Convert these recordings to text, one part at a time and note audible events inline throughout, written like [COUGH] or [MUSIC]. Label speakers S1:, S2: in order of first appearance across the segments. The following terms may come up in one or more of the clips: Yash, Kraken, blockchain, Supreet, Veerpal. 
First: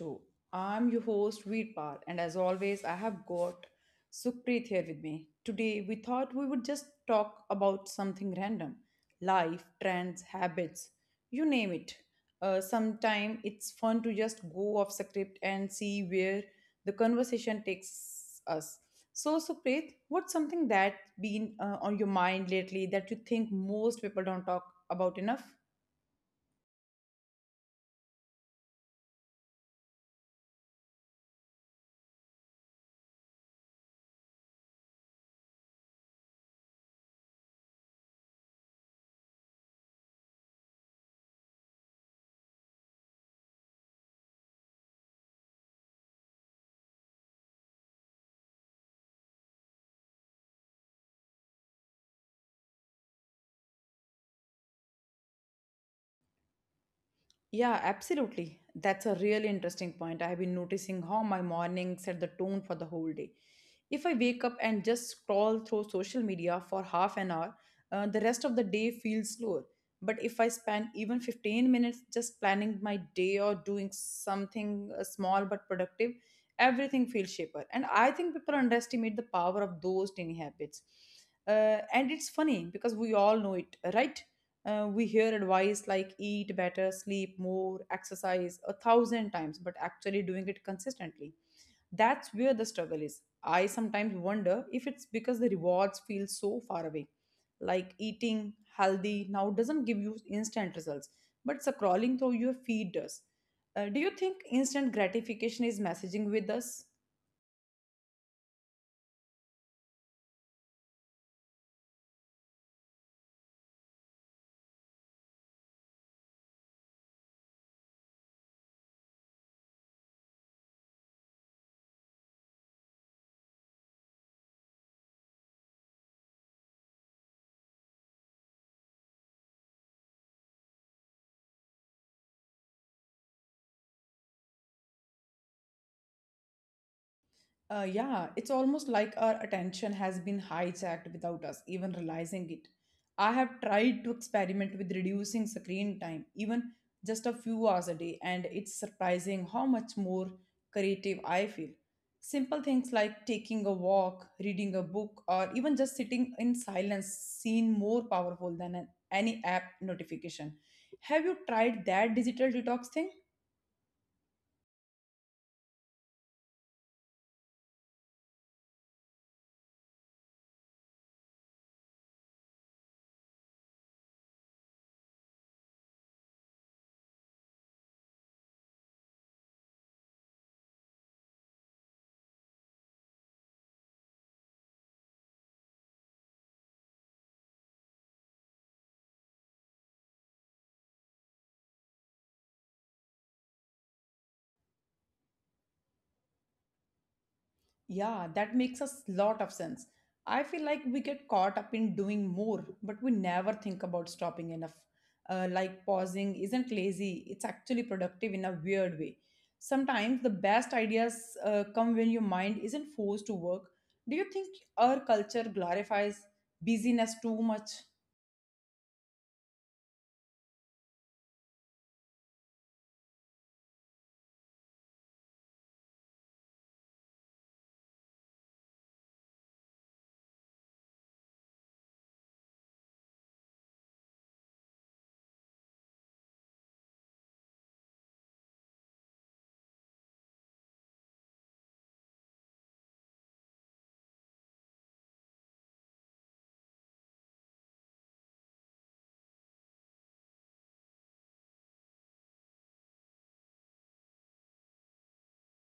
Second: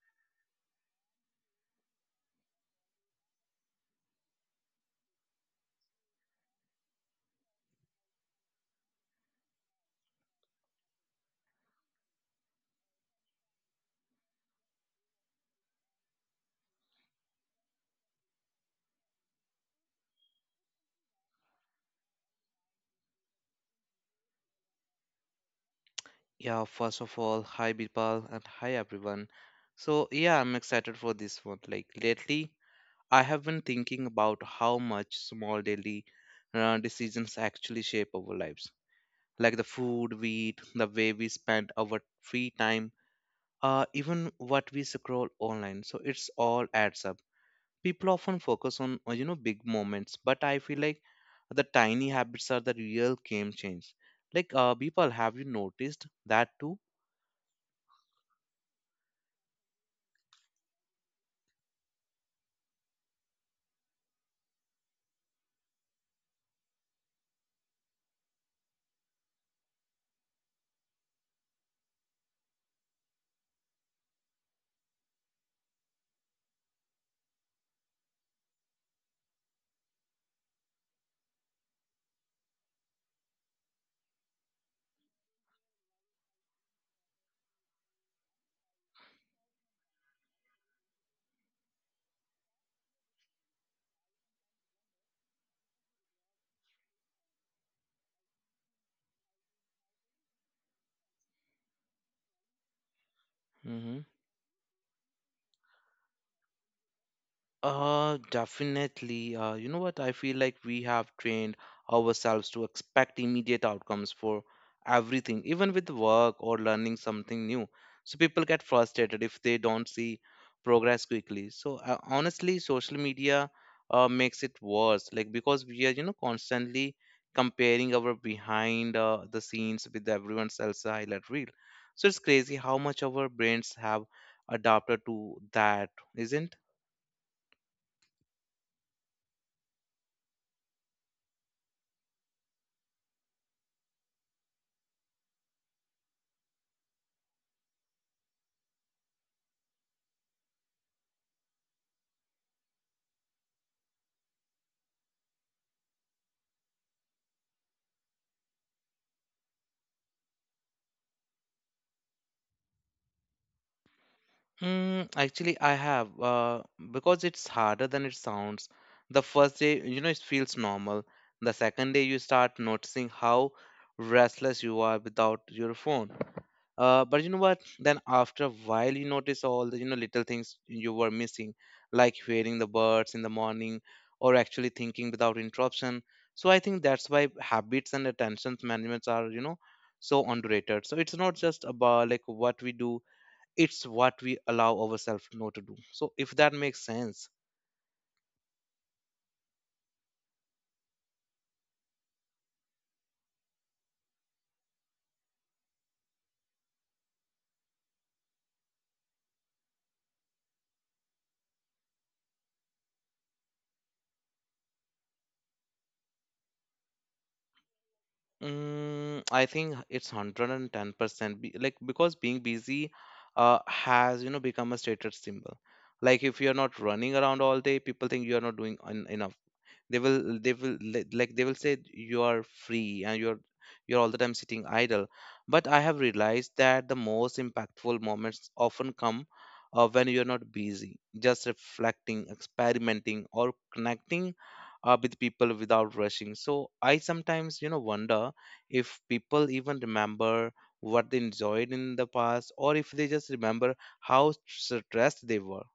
S1: show. I'm your host Veerpal, and as always, I have got Supreet here with me. Today, we thought we would just talk about something random: life, trends, habits, you name it. Sometimes it's fun to just go off script and see where the conversation takes us. So, Supreet, what's something that's been on your mind lately that you think most people don't talk about enough?
S2: Yeah, first of all, hi Birpal and hi everyone. So, yeah, I'm excited for this one. Like, lately, I have been thinking about how much small daily decisions actually shape our lives. Like the food we eat, the way we spend our free time, even what we scroll online. So, it's all adds up. People often focus on, big moments, but I feel like the tiny habits are the real game change. Like, Birpal, have you noticed that too?
S1: Yeah, absolutely. That's a really interesting point. I have been noticing how my morning set the tone for the whole day. If I wake up and just scroll through social media for half an hour, the rest of the day feels slower. But if I spend even 15 minutes just planning my day or doing something small but productive, everything feels shaper. And I think people underestimate the power of those tiny habits. And it's funny because we all know it, right? We hear advice like eat better, sleep more, exercise a thousand times, but actually doing it consistently. That's where the struggle is. I sometimes wonder if it's because the rewards feel so far away. Like eating healthy now doesn't give you instant results, but scrolling through your feed does. Uh,
S2: Hmm.
S1: do you think instant gratification is messaging with us?
S2: Definitely. You know what? I feel like we have trained ourselves to expect immediate outcomes for everything, even with work or learning something new. So people get frustrated if they don't see progress quickly. So honestly, social media makes it worse, like because we are, you know, constantly comparing our behind the scenes with everyone else's highlight reel. So it's crazy how much our brains have adapted to that, isn't?
S1: Yeah, it's almost like our attention has been hijacked without us even realizing it. I have tried to experiment with reducing screen time, even just a few hours a day, and it's surprising how much more creative I feel. Simple things like taking a walk, reading a book, or even just sitting in silence seem more powerful than any app notification. Have you tried that digital detox thing?
S2: Mm, actually, I have because it's harder than it sounds. The first day, you know, it feels normal. The second day, you start noticing how restless you are without your phone. But you know what? Then after a while, you notice all the you know little things you were missing, like hearing the birds in the morning or actually thinking without interruption. So I think that's why habits and attention management are, you know, so underrated. So it's not just about like what we do, it's what we allow ourselves not to do, so if that makes sense.
S1: Yeah, that makes a lot of sense. I feel like we get caught up in doing more, but we never think about stopping enough. Like pausing isn't lazy, it's actually productive in a weird way. Sometimes the best ideas come when your mind isn't forced to work. Do you think our culture glorifies busyness too much?
S2: Mm, I think it's 110% be, like because being busy has, you know, become a status symbol. Like if you're not running around all day, people think you're not doing enough. They will like they will say you are free and you're all the time sitting idle. But I have realized that the most impactful moments often come when you're not busy, just reflecting, experimenting or connecting with people without rushing. So I sometimes, you know, wonder if people even remember what they enjoyed in the past, or if they just remember how stressed they were.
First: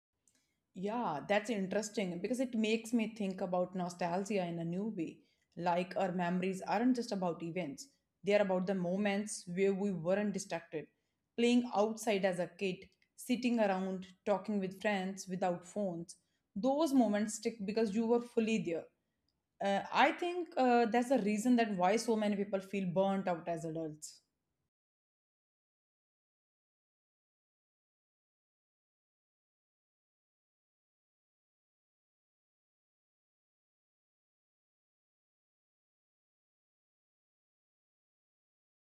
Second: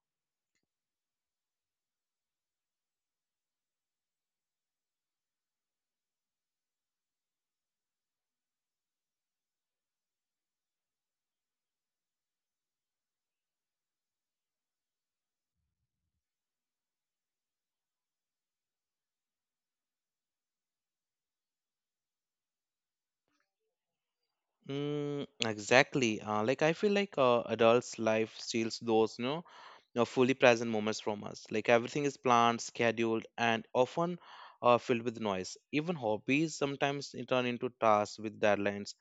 S1: Yeah, that's interesting because it makes me think about nostalgia in a new way. Like our memories aren't just about events, they are about the moments where we weren't distracted. Playing outside as a kid, sitting around, talking with friends without phones. Those moments stick because you were fully there. I think that's the reason that why so many people feel burnt out as adults.
S2: Mm, exactly. Like I feel like adults' life steals those, you know, fully present moments from us. Like everything is planned, scheduled, and often filled with noise. Even hobbies sometimes turn into tasks with deadlines.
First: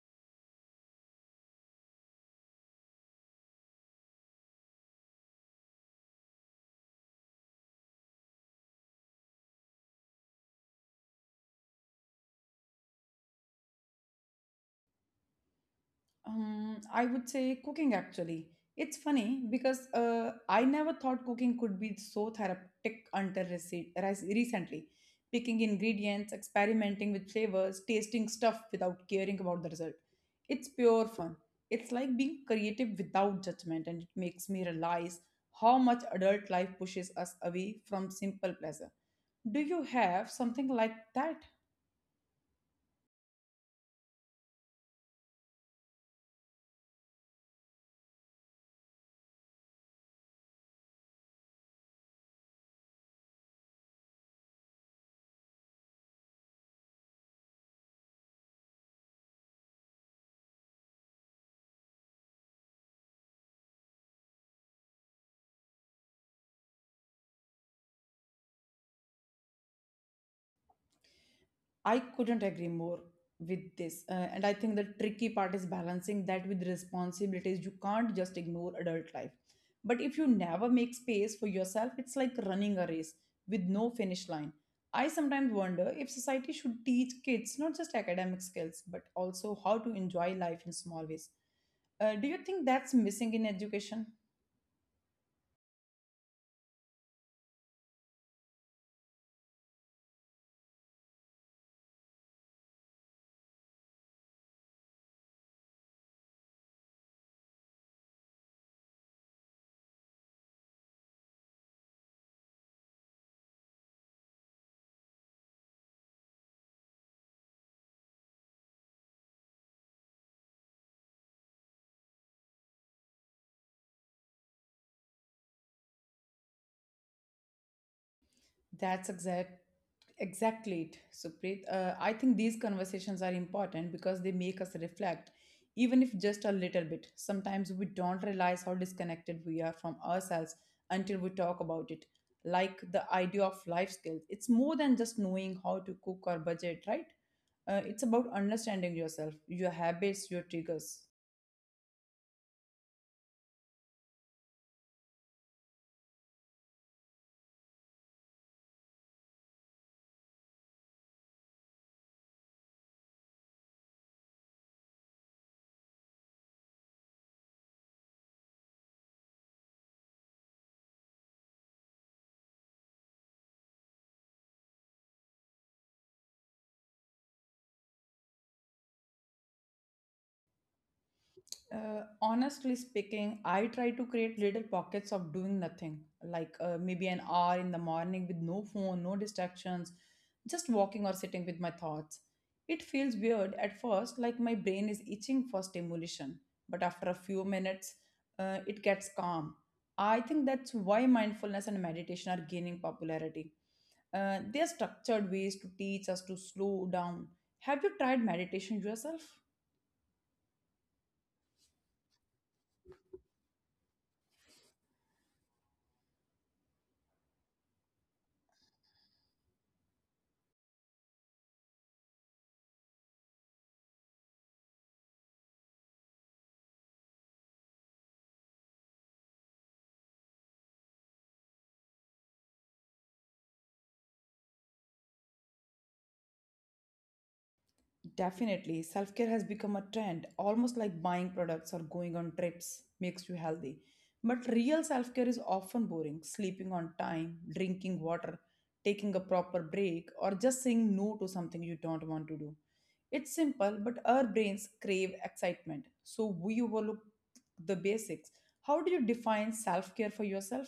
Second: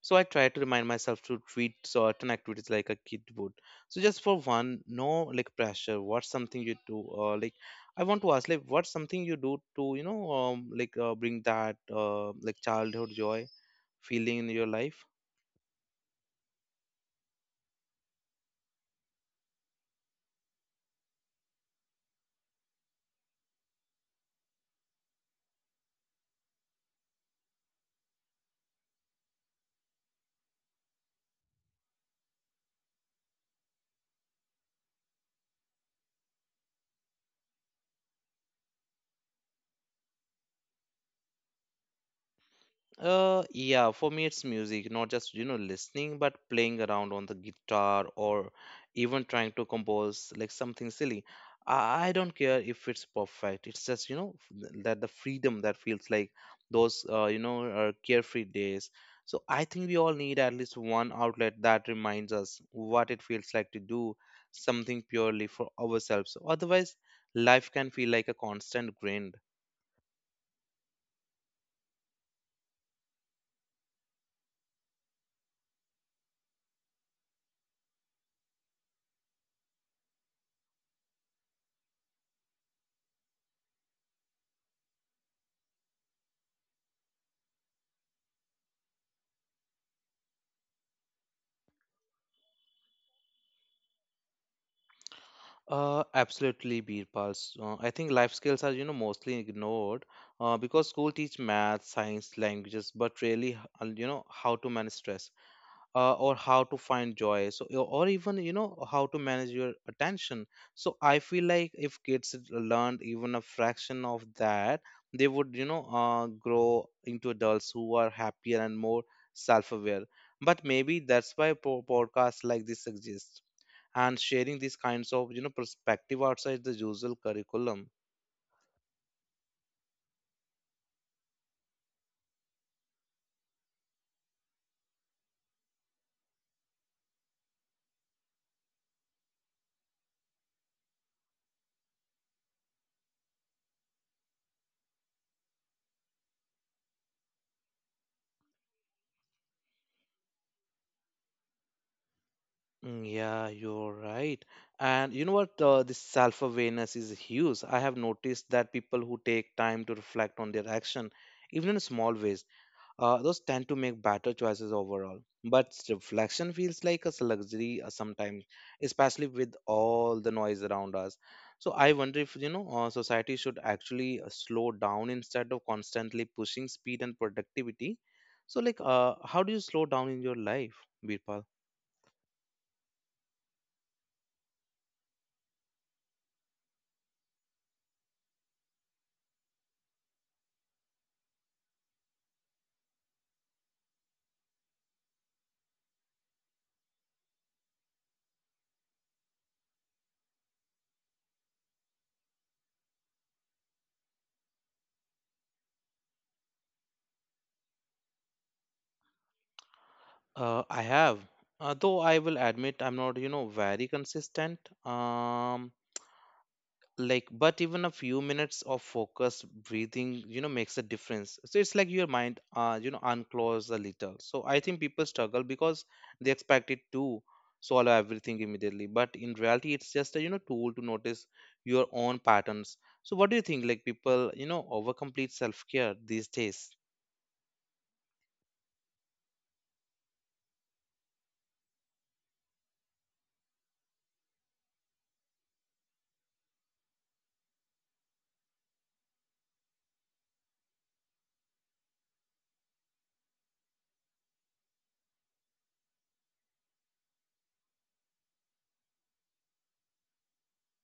S2: So I try to remind myself to treat certain activities like a kid would. So just for one, no like pressure. What's something you do? Like I want to ask, like what's something you do to, you know, like bring that like childhood joy feeling in your life?
S1: I would say cooking actually. It's funny because I never thought cooking could be so therapeutic until recently. Picking ingredients, experimenting with flavors, tasting stuff without caring about the result. It's pure fun. It's like being creative without judgment, and it makes me realize how much adult life pushes us away from simple pleasure. Do you have something like that?
S2: Yeah, for me it's music, not just, you know, listening, but playing around on the guitar or even trying to compose like something silly. I don't care if it's perfect. It's just, you know, that the freedom that feels like those, carefree days. So I think we all need at least one outlet that reminds us what it feels like to do something purely for ourselves. Otherwise, life can feel like a constant grind.
S1: I couldn't agree more with this. And I think the tricky part is balancing that with responsibilities. You can't just ignore adult life. But if you never make space for yourself, it's like running a race with no finish line. I sometimes wonder if society should teach kids not just academic skills, but also how to enjoy life in small ways. Do you think that's missing in education?
S2: Absolutely, Birpal. I think life skills are, you know, mostly ignored because school teach math, science, languages, but really, you know, how to manage stress or how to find joy, so or even, you know, how to manage your attention. So I feel like if kids learned even a fraction of that, they would, you know, grow into adults who are happier and more self-aware. But maybe that's why podcasts like this exist, and sharing these kinds of, you know, perspective outside the usual curriculum.
S1: That's exactly it, Supreet. I think these conversations are important because they make us reflect, even if just a little bit. Sometimes we don't realize how disconnected we are from ourselves until we talk about it. Like the idea of life skills, it's more than just knowing how to cook or budget, right? It's about understanding yourself, your habits, your triggers.
S2: Mm, yeah, you're right. And you know what? This self-awareness is huge. I have noticed that people who take time to reflect on their action, even in small ways, those tend to make better choices overall. But reflection feels like a luxury sometimes, especially with all the noise around us. So I wonder if, society should actually slow down instead of constantly pushing speed and productivity. So, like, how do you slow down in your life, Birpal?
S1: Honestly speaking, I try to create little pockets of doing nothing, like maybe an hour in the morning with no phone, no distractions, just walking or sitting with my thoughts. It feels weird at first, like my brain is itching for stimulation, but after a few minutes, it gets calm. I think that's why mindfulness and meditation are gaining popularity. They are structured ways to teach us to slow down. Have you tried meditation yourself?
S2: I have, though I will admit I'm not, you know, very consistent. Um, like, but even a few minutes of focused breathing, you know, makes a difference. So it's like your mind, you know, uncloses a little. So I think people struggle because they expect it to solve everything immediately. But in reality, it's just a, you know, tool to notice your own patterns. So what do you think? Like people, you know, overcomplete self-care these days?
S1: Definitely, self care has become a trend, almost like buying products or going on trips makes you healthy. But real self care is often boring: sleeping on time, drinking water, taking a proper break, or just saying no to something you don't want to do. It's simple, but our brains crave excitement, so we overlook the basics. How do you define self care for yourself?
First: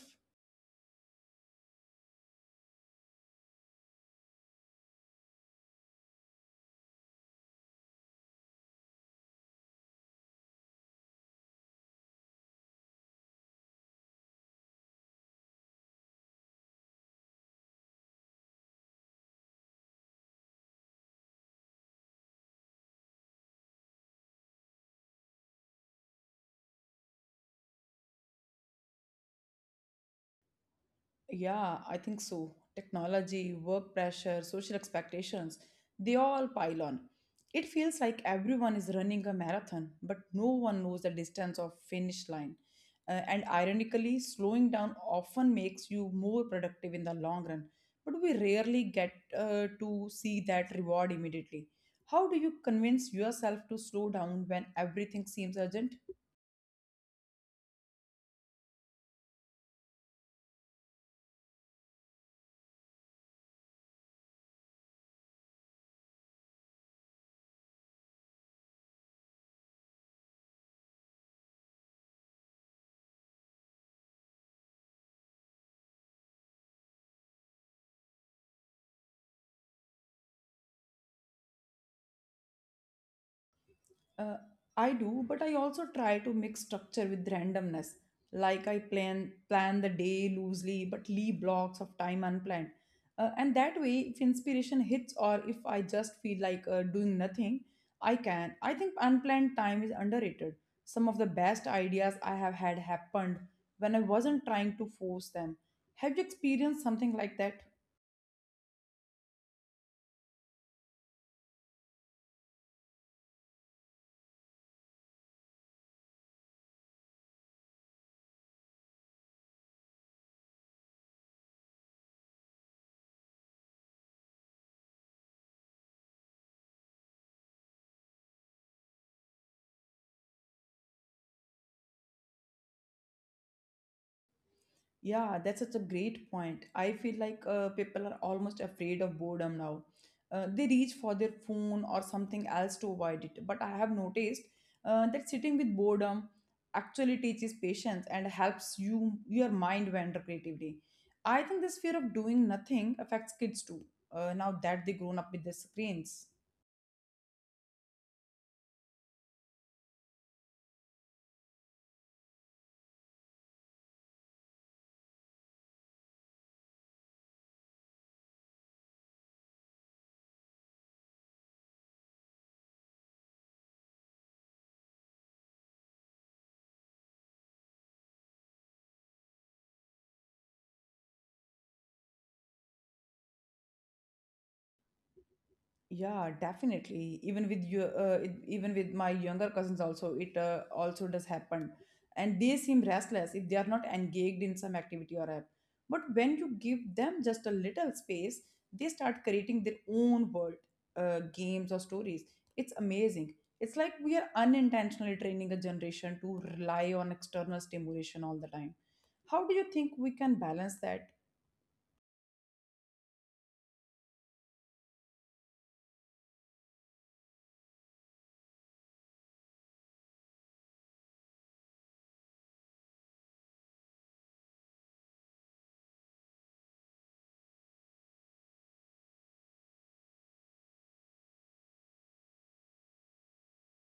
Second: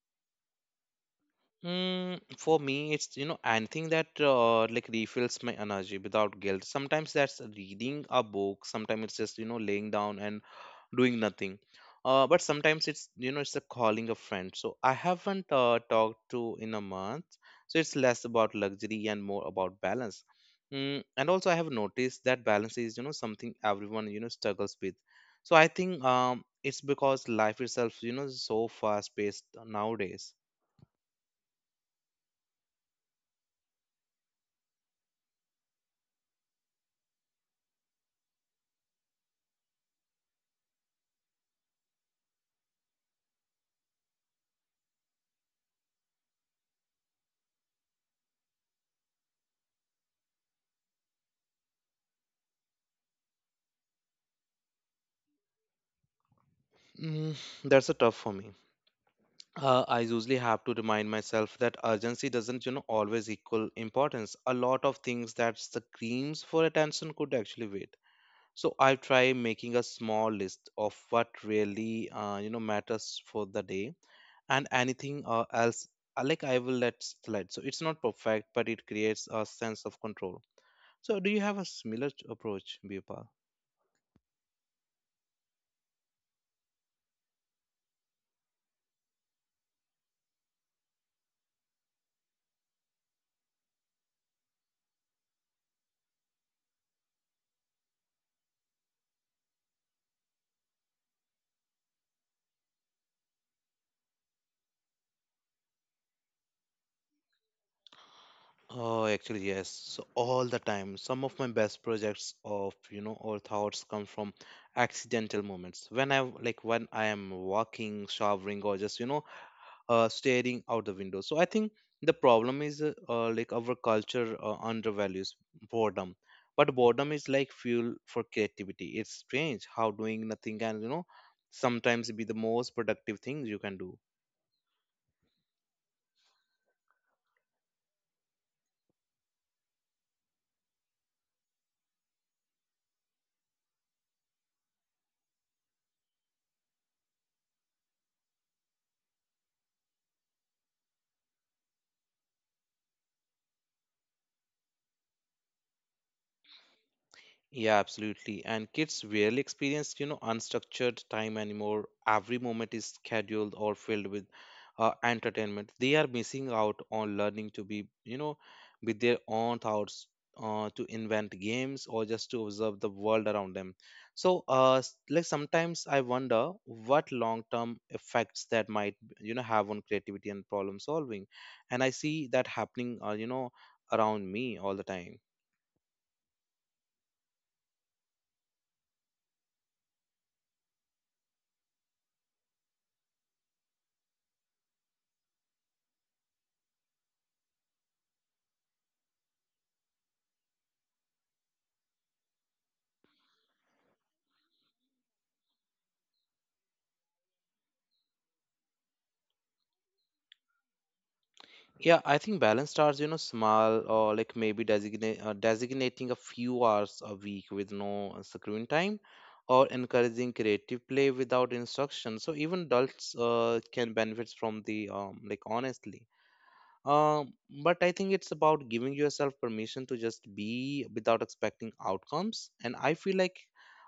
S2: Mm, for me, it's, you know, anything that like refills my energy without guilt. Sometimes that's reading a book. Sometimes it's just, you know, laying down and doing nothing. But sometimes it's, you know, it's a calling a friend. So I haven't talked to in a month. So it's less about luxury and more about balance. Mm, and also I have noticed that balance is, you know, something everyone, you know, struggles with. So I think it's because life itself, you know, is so fast paced nowadays.
S1: Yeah, I think so. Technology, work pressure, social expectations, they all pile on. It feels like everyone is running a marathon, but no one knows the distance of finish line. And ironically, slowing down often makes you more productive in the long run, but we rarely get to see that reward immediately. How do you convince yourself to slow down when everything seems urgent?
S2: Mm, that's a tough for me. I usually have to remind myself that urgency doesn't, you know, always equal importance. A lot of things that's the screams for attention could actually wait. So I try making a small list of what really, you know, matters for the day, and anything else, like I will let slide. So it's not perfect, but it creates a sense of control. So do you have a similar approach, Biopal?
S1: Uh, I do, but I also try to mix structure with randomness. Like I plan the day loosely, but leave blocks of time unplanned. And that way, if inspiration hits or if I just feel like doing nothing, I can. I think unplanned time is underrated. Some of the best ideas I have had happened when I wasn't trying to force them. Have you experienced something like that?
S2: Oh, actually, yes. So all the time, some of my best projects of, you know, or thoughts come from accidental moments. When I like when I am walking, showering, or just, you know, staring out the window. So I think the problem is like our culture undervalues boredom, but boredom is like fuel for creativity. It's strange how doing nothing can, you know, sometimes be the most productive thing you can do.
S1: Yeah, that's such a great point. I feel like people are almost afraid of boredom now. They reach for their phone or something else to avoid it. But I have noticed that sitting with boredom actually teaches patience and helps you your mind wander creatively. I think this fear of doing nothing affects kids too. Now that they grown up with their screens.
S2: Yeah, absolutely. And kids rarely experience, you know, unstructured time anymore. Every moment is scheduled or filled with entertainment. They are missing out on learning to be, you know, with their own thoughts, to invent games or just to observe the world around them. So, like sometimes I wonder what long-term effects that might, you know, have on creativity and problem solving. And I see that happening, you know, around me all the time.
S1: Yeah, definitely. Even with you, even with my younger cousins, also it also does happen, and they seem restless if they are not engaged in some activity or app. But when you give them just a little space, they start creating their own world, games or stories. It's amazing. It's like we are unintentionally training a generation to rely on external stimulation all the time. How do you think we can balance that?
S2: Yeah, I think balanced hours, you know, small or like maybe designate designating a few hours a week with no screen time, or encouraging creative play without instruction. So even adults can benefit from the like honestly. Um, but I think it's about giving yourself permission to just be without expecting outcomes. And I feel like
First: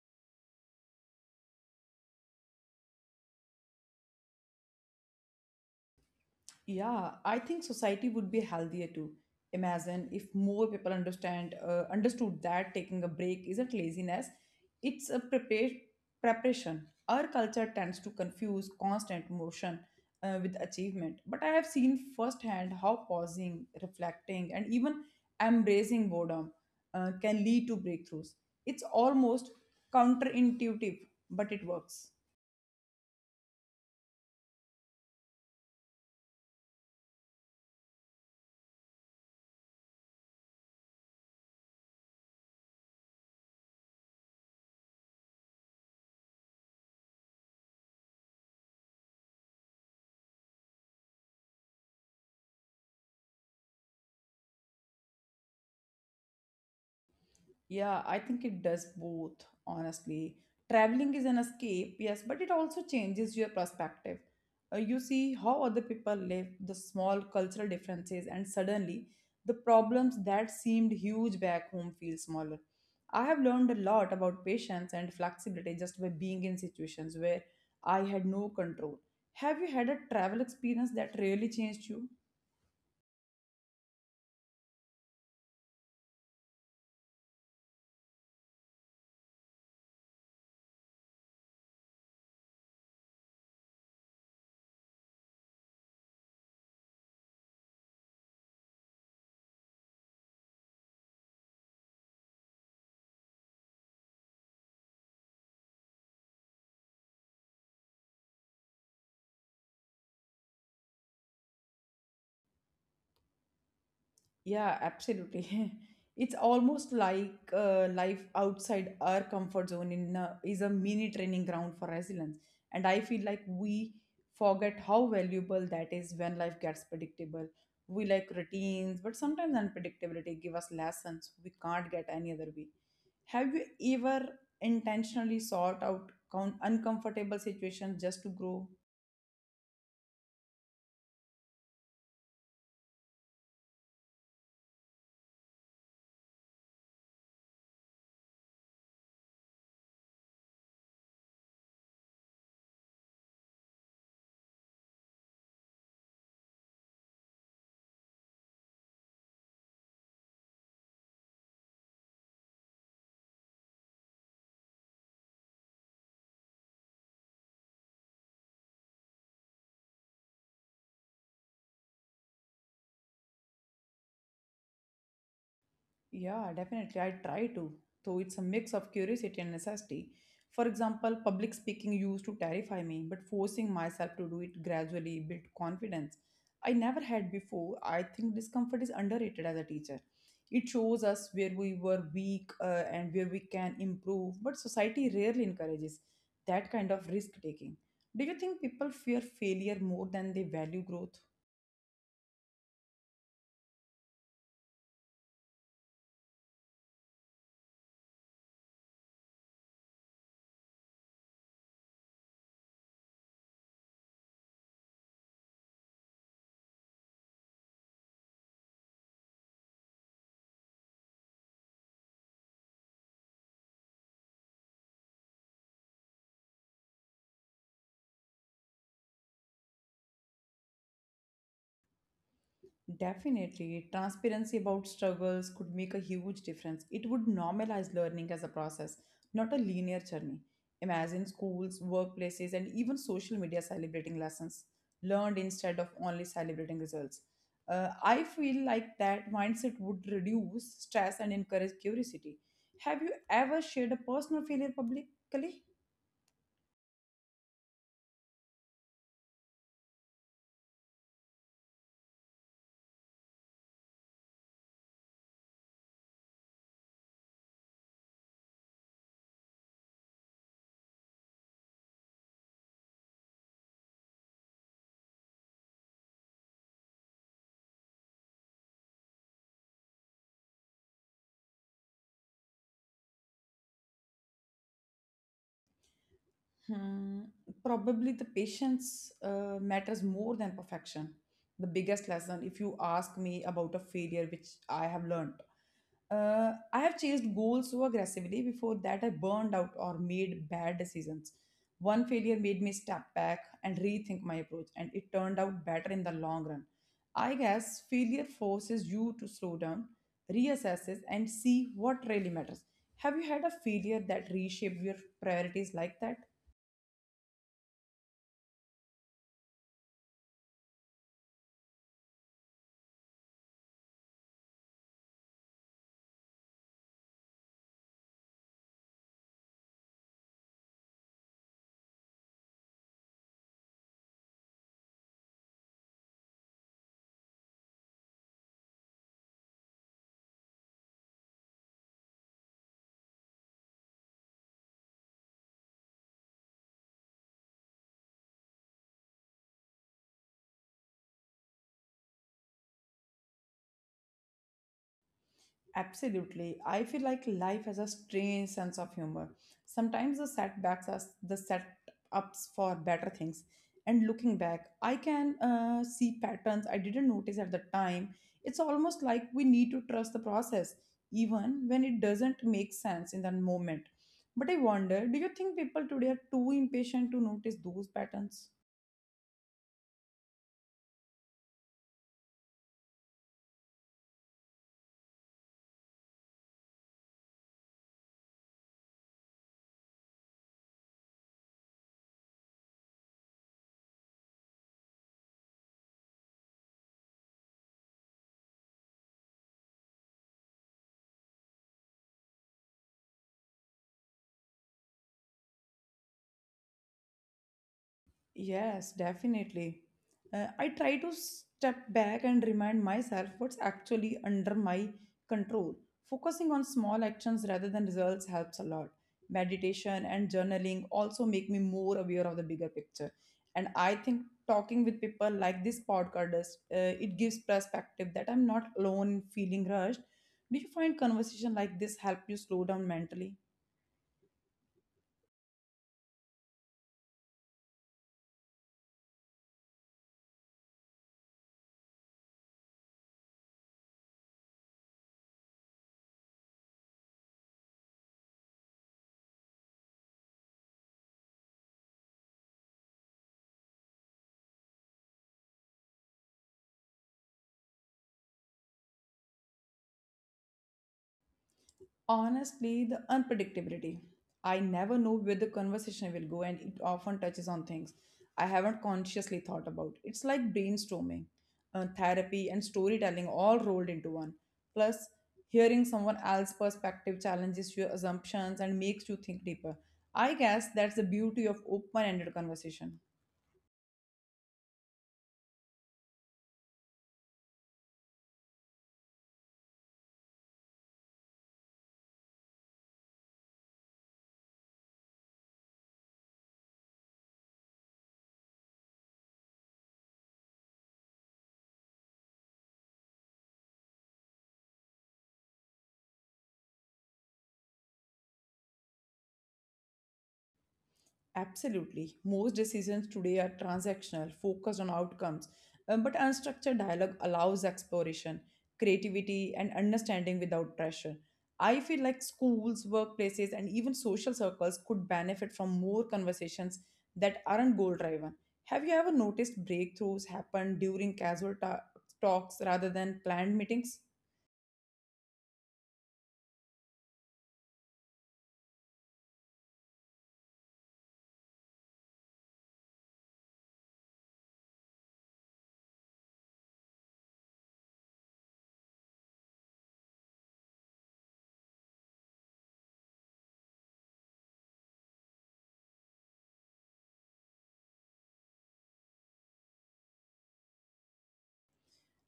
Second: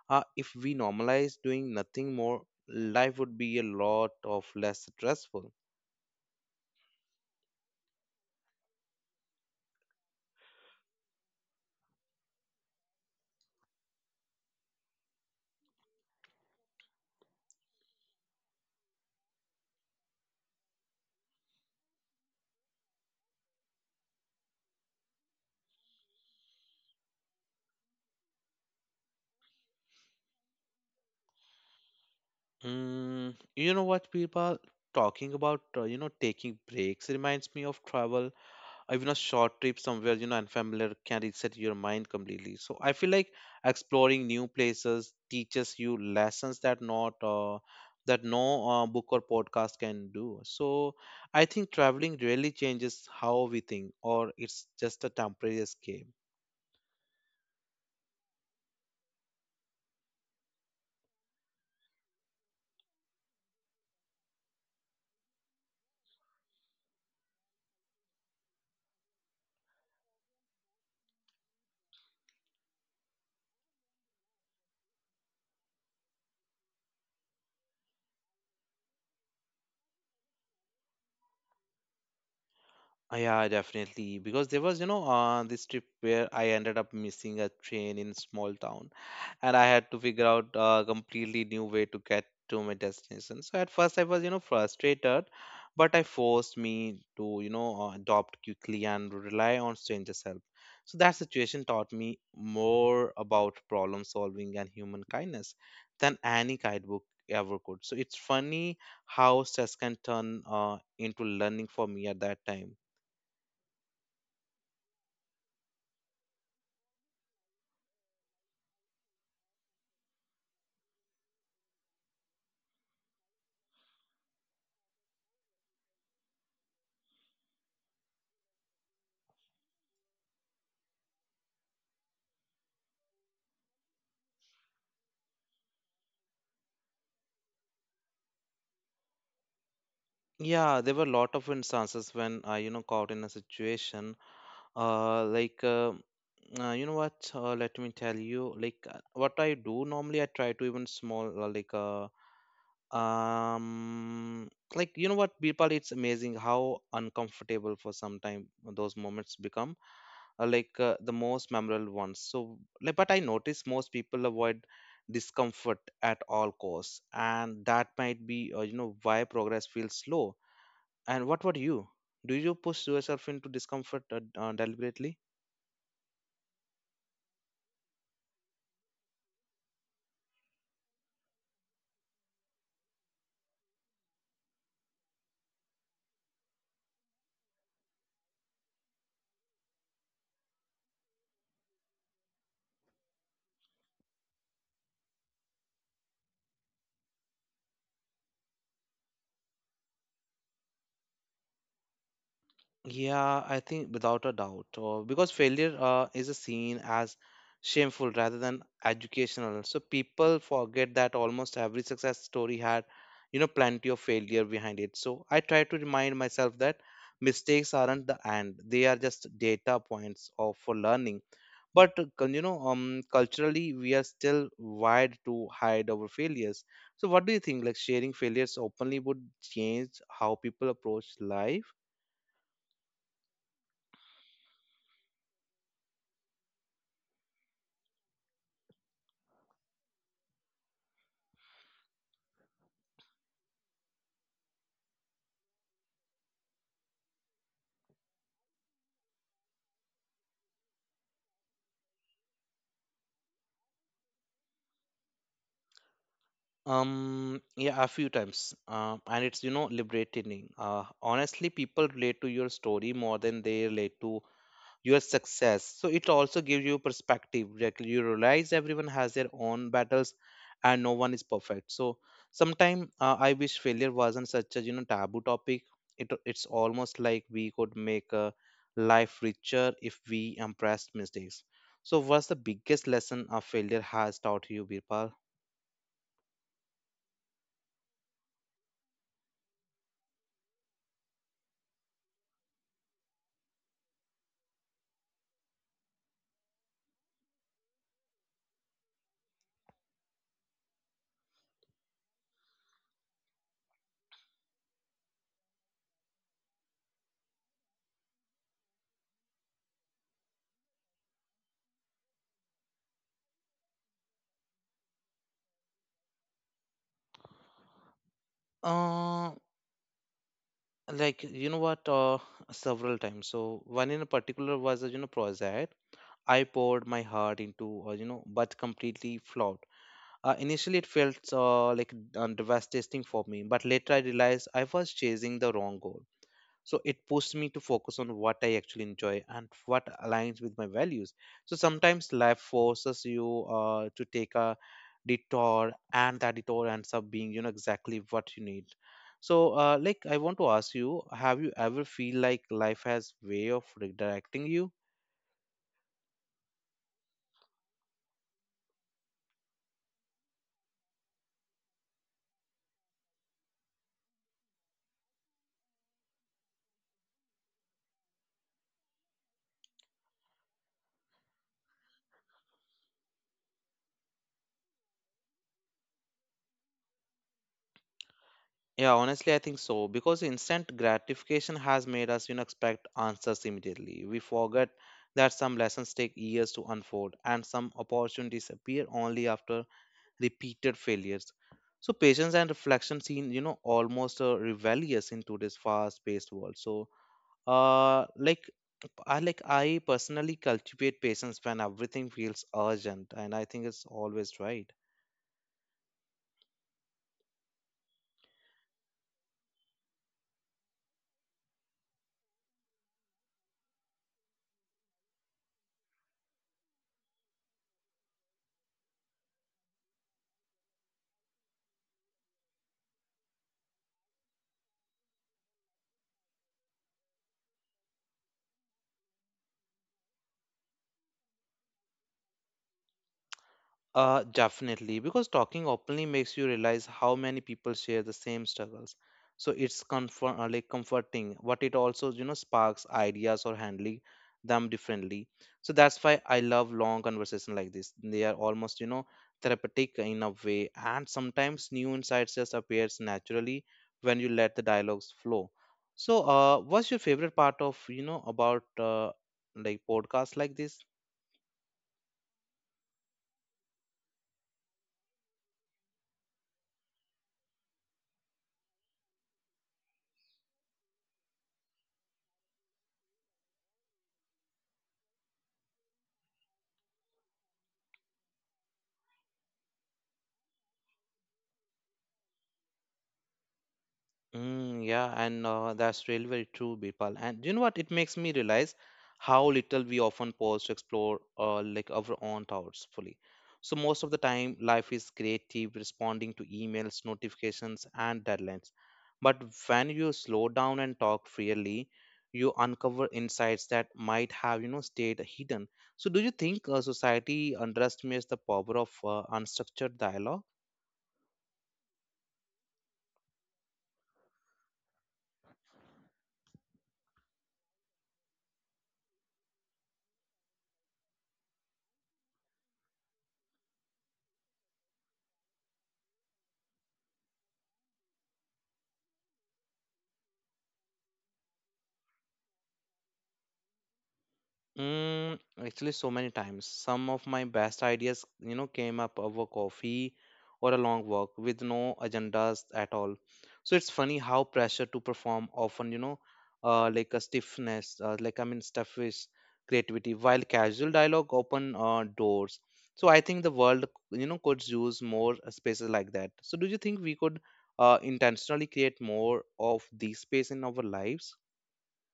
S2: if we normalize doing nothing more, life would be a lot of less stressful.
S1: Yeah, I think society would be healthier too. Imagine if more people understand understood that taking a break isn't laziness, it's a preparation. Our culture tends to confuse constant motion with achievement, but I have seen firsthand how pausing, reflecting, and even embracing boredom can lead to breakthroughs. It's almost counterintuitive, but it works.
S2: Mm, you know what, people talking about you know taking breaks reminds me of travel. Even a short trip somewhere, you know, unfamiliar can reset your mind completely. So I feel like exploring new places teaches you lessons that not that no book or podcast can do. So I think traveling really changes how we think, or it's just a temporary escape.
S1: Yeah, I think it does both, honestly. Traveling is an escape, yes, but it also changes your perspective. You see how other people live, the small cultural differences, and suddenly the problems that seemed huge back home feel smaller. I have learned a lot about patience and flexibility just by being in situations where I had no control. Have you had a travel experience that really changed you?
S2: Yeah, definitely. Because there was, you know, this trip where I ended up missing a train in small town, and I had to figure out a completely new way to get to my destination. So at first I was, you know, frustrated, but I forced me to, you know, adopt quickly and rely on strangers' help. So that situation taught me more about problem solving and human kindness than any guidebook ever could. So it's funny how stress can turn into learning for me at that time.
S1: Yeah, absolutely. [LAUGHS] It's almost like life outside our comfort zone in is a mini training ground for resilience. And I feel like we forget how valuable that is when life gets predictable. We like routines, but sometimes unpredictability give us lessons we can't get any other way. Have you ever intentionally sought out count uncomfortable situations just to grow?
S2: Yeah, there were a lot of instances when I, you know, caught in a situation like. You know what? Let me tell you, like what I do normally, I try to even small, um, like you know what, people, it's amazing how uncomfortable for some time those moments become, the most memorable ones. So, like, but I notice most people avoid discomfort at all costs, and that might be, you know, why progress feels slow. And what about you? Do you push yourself into discomfort deliberately?
S1: Yeah, definitely. I try to. So it's a mix of curiosity and necessity. For example, public speaking used to terrify me, but forcing myself to do it gradually built confidence I never had before. I think discomfort is underrated as a teacher. It shows us where we were weak and where we can improve, but society rarely encourages that kind of risk taking. Do you think people fear failure more than they value growth?
S2: Yeah, I think without a doubt, because failure is a seen as shameful rather than educational. So people forget that almost every success story had, you know, plenty of failure behind it. So I try to remind myself that mistakes aren't the end; they are just data points of for learning. But culturally, we are still wired to hide our failures. So what do you think? Like sharing failures openly would change how people approach life?
S1: Definitely, transparency about struggles could make a huge difference. It would normalize learning as a process, not a linear journey. Imagine schools, workplaces, and even social media celebrating lessons learned instead of only celebrating results. I feel like that mindset would reduce stress and encourage curiosity. Have you ever shared a personal failure publicly?
S2: Yeah, a few times. And it's liberating. Honestly, people relate to your story more than they relate to your success. So it also gives you perspective. Like you realize everyone has their own battles and no one is perfect. So sometimes I wish failure wasn't such a, taboo topic. It's almost like we could make a life richer if we embraced mistakes. So what's the biggest lesson a failure has taught you, Birpal?
S1: Hmm. Probably the patience matters more than perfection. The biggest lesson, if you ask me about a failure which I have learned, I have chased goals so aggressively before that I burned out or made bad decisions. One failure made me step back and rethink my approach, and it turned out better in the long run. I guess failure forces you to slow down, reassess, and see what really matters. Have you had a failure that reshaped your priorities like that?
S2: Like you know what Several times. So one in particular was a project I poured my heart into, but completely flopped. Initially it felt devastating for me, but later I realized I was chasing the wrong goal. So it pushed me to focus on what I actually enjoy and what aligns with my values. So sometimes life forces you to take a detour, and that detour ends up being exactly what you need. So I want to ask you, have you ever feel like life has way of redirecting you?
S1: Absolutely. I feel like life has a strange sense of humor. Sometimes the setbacks are the setups for better things. And looking back, I can see patterns I didn't notice at the time. It's almost like we need to trust the process, even when it doesn't make sense in that moment. But I wonder, do you think people today are too impatient to notice those patterns?
S2: Yeah, honestly I think so, because instant gratification has made us, expect answers immediately. We forget that some lessons take years to unfold, and some opportunities appear only after repeated failures. So patience and reflection seem, almost rebellious in today's fast-paced world. So, uh, like I personally cultivate patience when everything feels urgent, and I think it's always right.
S1: Yes, definitely. I try to step back and remind myself what's actually under my control. Focusing on small actions rather than results helps a lot. Meditation and journaling also make me more aware of the bigger picture. And I think talking with people like this podcast, it gives perspective that I'm not alone in feeling rushed. Do you find conversation like this help you slow down mentally?
S2: Definitely, because talking openly makes you realize how many people share the same struggles. So it's comforting, but it also, sparks ideas or handling them differently. So that's why I love long conversation like this. They are almost, therapeutic in a way, and sometimes new insights just appears naturally when you let the dialogues flow. So, what's your favorite part of about podcasts like this?
S1: Honestly, the unpredictability. I never know where the conversation will go, and it often touches on things I haven't consciously thought about. It's like brainstorming, therapy, and storytelling all rolled into one. Plus, hearing someone else's perspective challenges your assumptions and makes you think deeper. I guess that's the beauty of open ended conversation.
S2: Mm, yeah, and that's really very true, Birpal. And you know what? It makes me realize how little we often pause to explore our own thoughts fully. So most of the time, life is creative, responding to emails, notifications, and deadlines. But when you slow down and talk freely, you uncover insights that might have, stayed hidden. So do you think society underestimates the power of unstructured dialogue?
S1: Absolutely. Most decisions today are transactional, focused on outcomes. But unstructured dialogue allows exploration, creativity, and understanding without pressure. I feel like schools, workplaces, and even social circles could benefit from more conversations that aren't goal driven. Have you ever noticed breakthroughs happen during talks rather than planned meetings?
S2: Mm, actually, so many times. Some of my best ideas, came up over coffee or a long walk with no agendas at all. So it's funny how pressure to perform often, a stiffness, stiffish creativity, while casual dialogue open doors. So I think the world, could use more spaces like that. So do you think we could intentionally create more of these space in our lives?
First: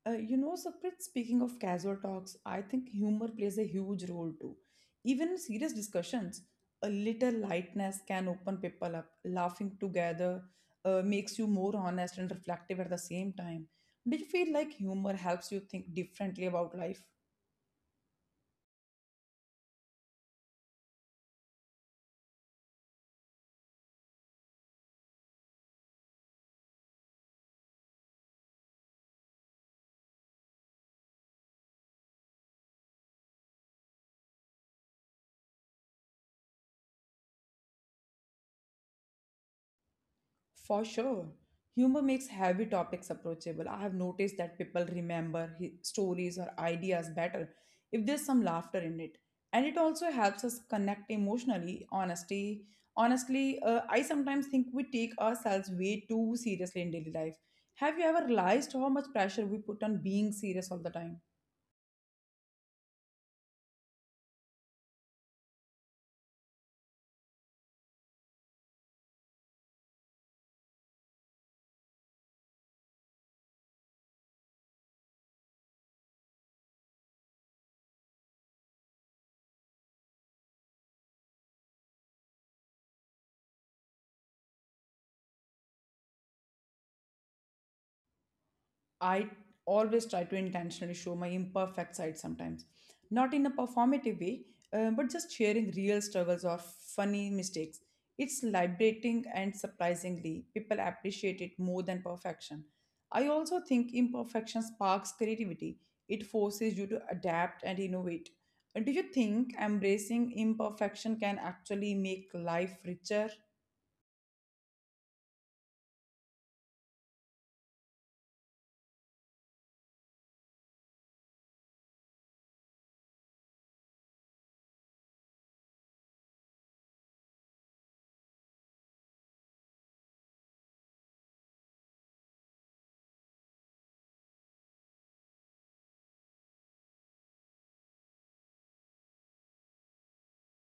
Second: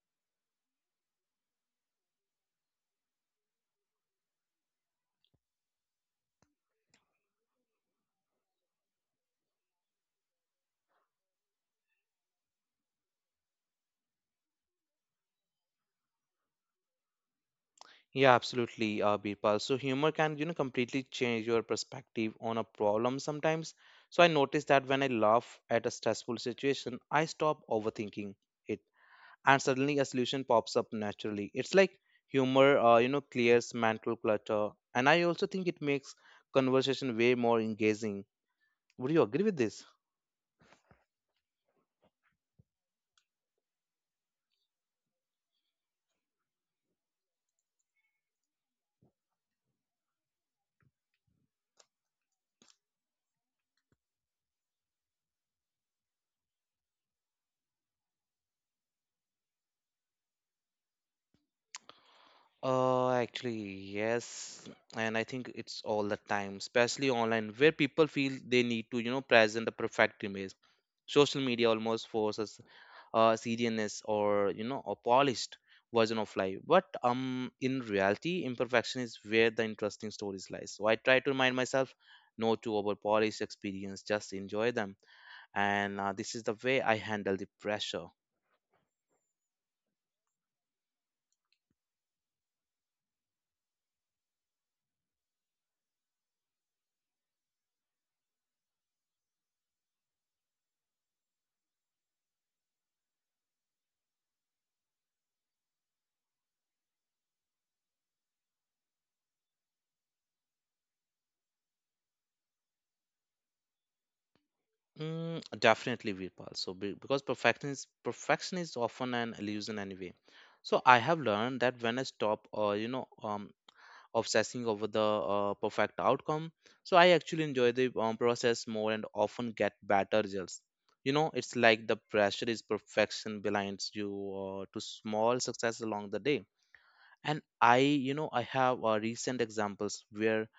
S1: You know, Saprit, speaking of casual talks, I think humor plays a huge role too. Even in serious discussions, a little lightness can open people up. Laughing together makes you more honest and reflective at the same time. Do you feel like humor helps you think differently about life?
S2: Yeah, absolutely, Birpal. So humor can, completely change your perspective on a problem sometimes. So I notice that when I laugh at a stressful situation, I stop overthinking it, and suddenly a solution pops up naturally. It's like humor, clears mental clutter, and I also think it makes conversation way more engaging. Would you agree with this?
S1: For sure. Humor makes heavy topics approachable. I have noticed that people remember stories or ideas better if there's some laughter in it. And it also helps us connect emotionally, honestly. Honestly, I sometimes think we take ourselves way too seriously in daily life. Have you ever realized how much pressure we put on being serious all the time?
S2: Actually, yes, and I think it's all the time, especially online, where people feel they need to, present the perfect image. Social media almost forces seriousness or a polished version of life, but in reality imperfection is where the interesting stories lies. So I try to remind myself not to over polish experience, just enjoy them. And this is the way I handle the pressure.
S1: I always try to intentionally show my imperfect side sometimes, not in a performative way, but just sharing real struggles or funny mistakes. It's liberating and, surprisingly, people appreciate it more than perfection. I also think imperfection sparks creativity, it forces you to adapt and innovate. Do you think embracing imperfection can actually make life richer?
S2: Mm, definitely, Virpal. Because perfection is often an illusion anyway. So, I have learned that when I stop, obsessing over the perfect outcome, so I actually enjoy the process more and often get better results. You know, it's like the pressure is perfection blinds you to small success along the day. And I, I have recent examples where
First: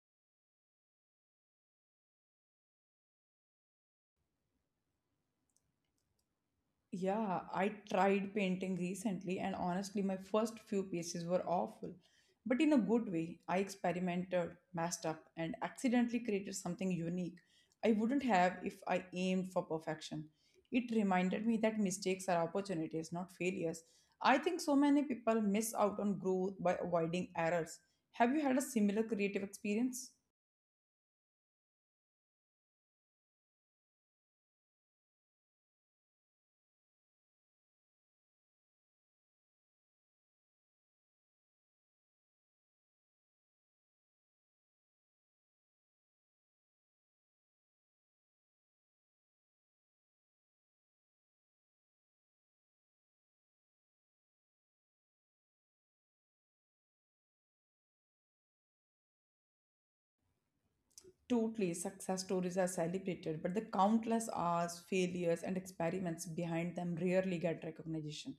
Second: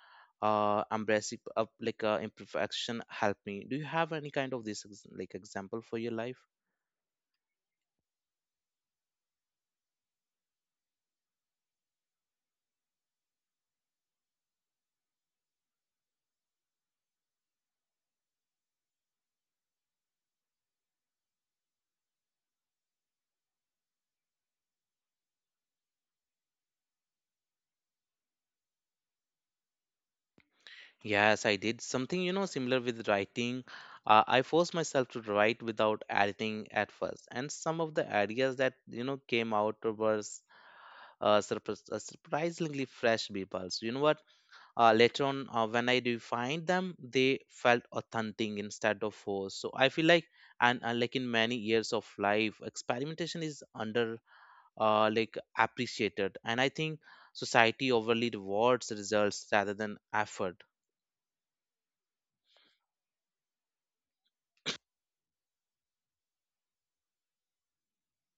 S2: embracing up like imperfection help me. Do you have any kind of this example for your life?
S1: Yeah, I tried painting recently, and honestly, my first few pieces were awful. But in a good way, I experimented, messed up, and accidentally created something unique I wouldn't have if I aimed for perfection. It reminded me that mistakes are opportunities, not failures. I think so many people miss out on growth by avoiding errors. Have you had a similar creative experience?
S2: Yes, I did something, similar with writing. I forced myself to write without editing at first, and some of the ideas that, came out were surprisingly fresh peoples. You know what, later on, when I refined them, they felt authentic instead of forced. So I feel like, and in many years of life experimentation is underappreciated like appreciated, and I think society overly rewards results rather than effort.
S1: Totally, success stories are celebrated, but the countless hours, failures, and experiments behind them rarely get recognition.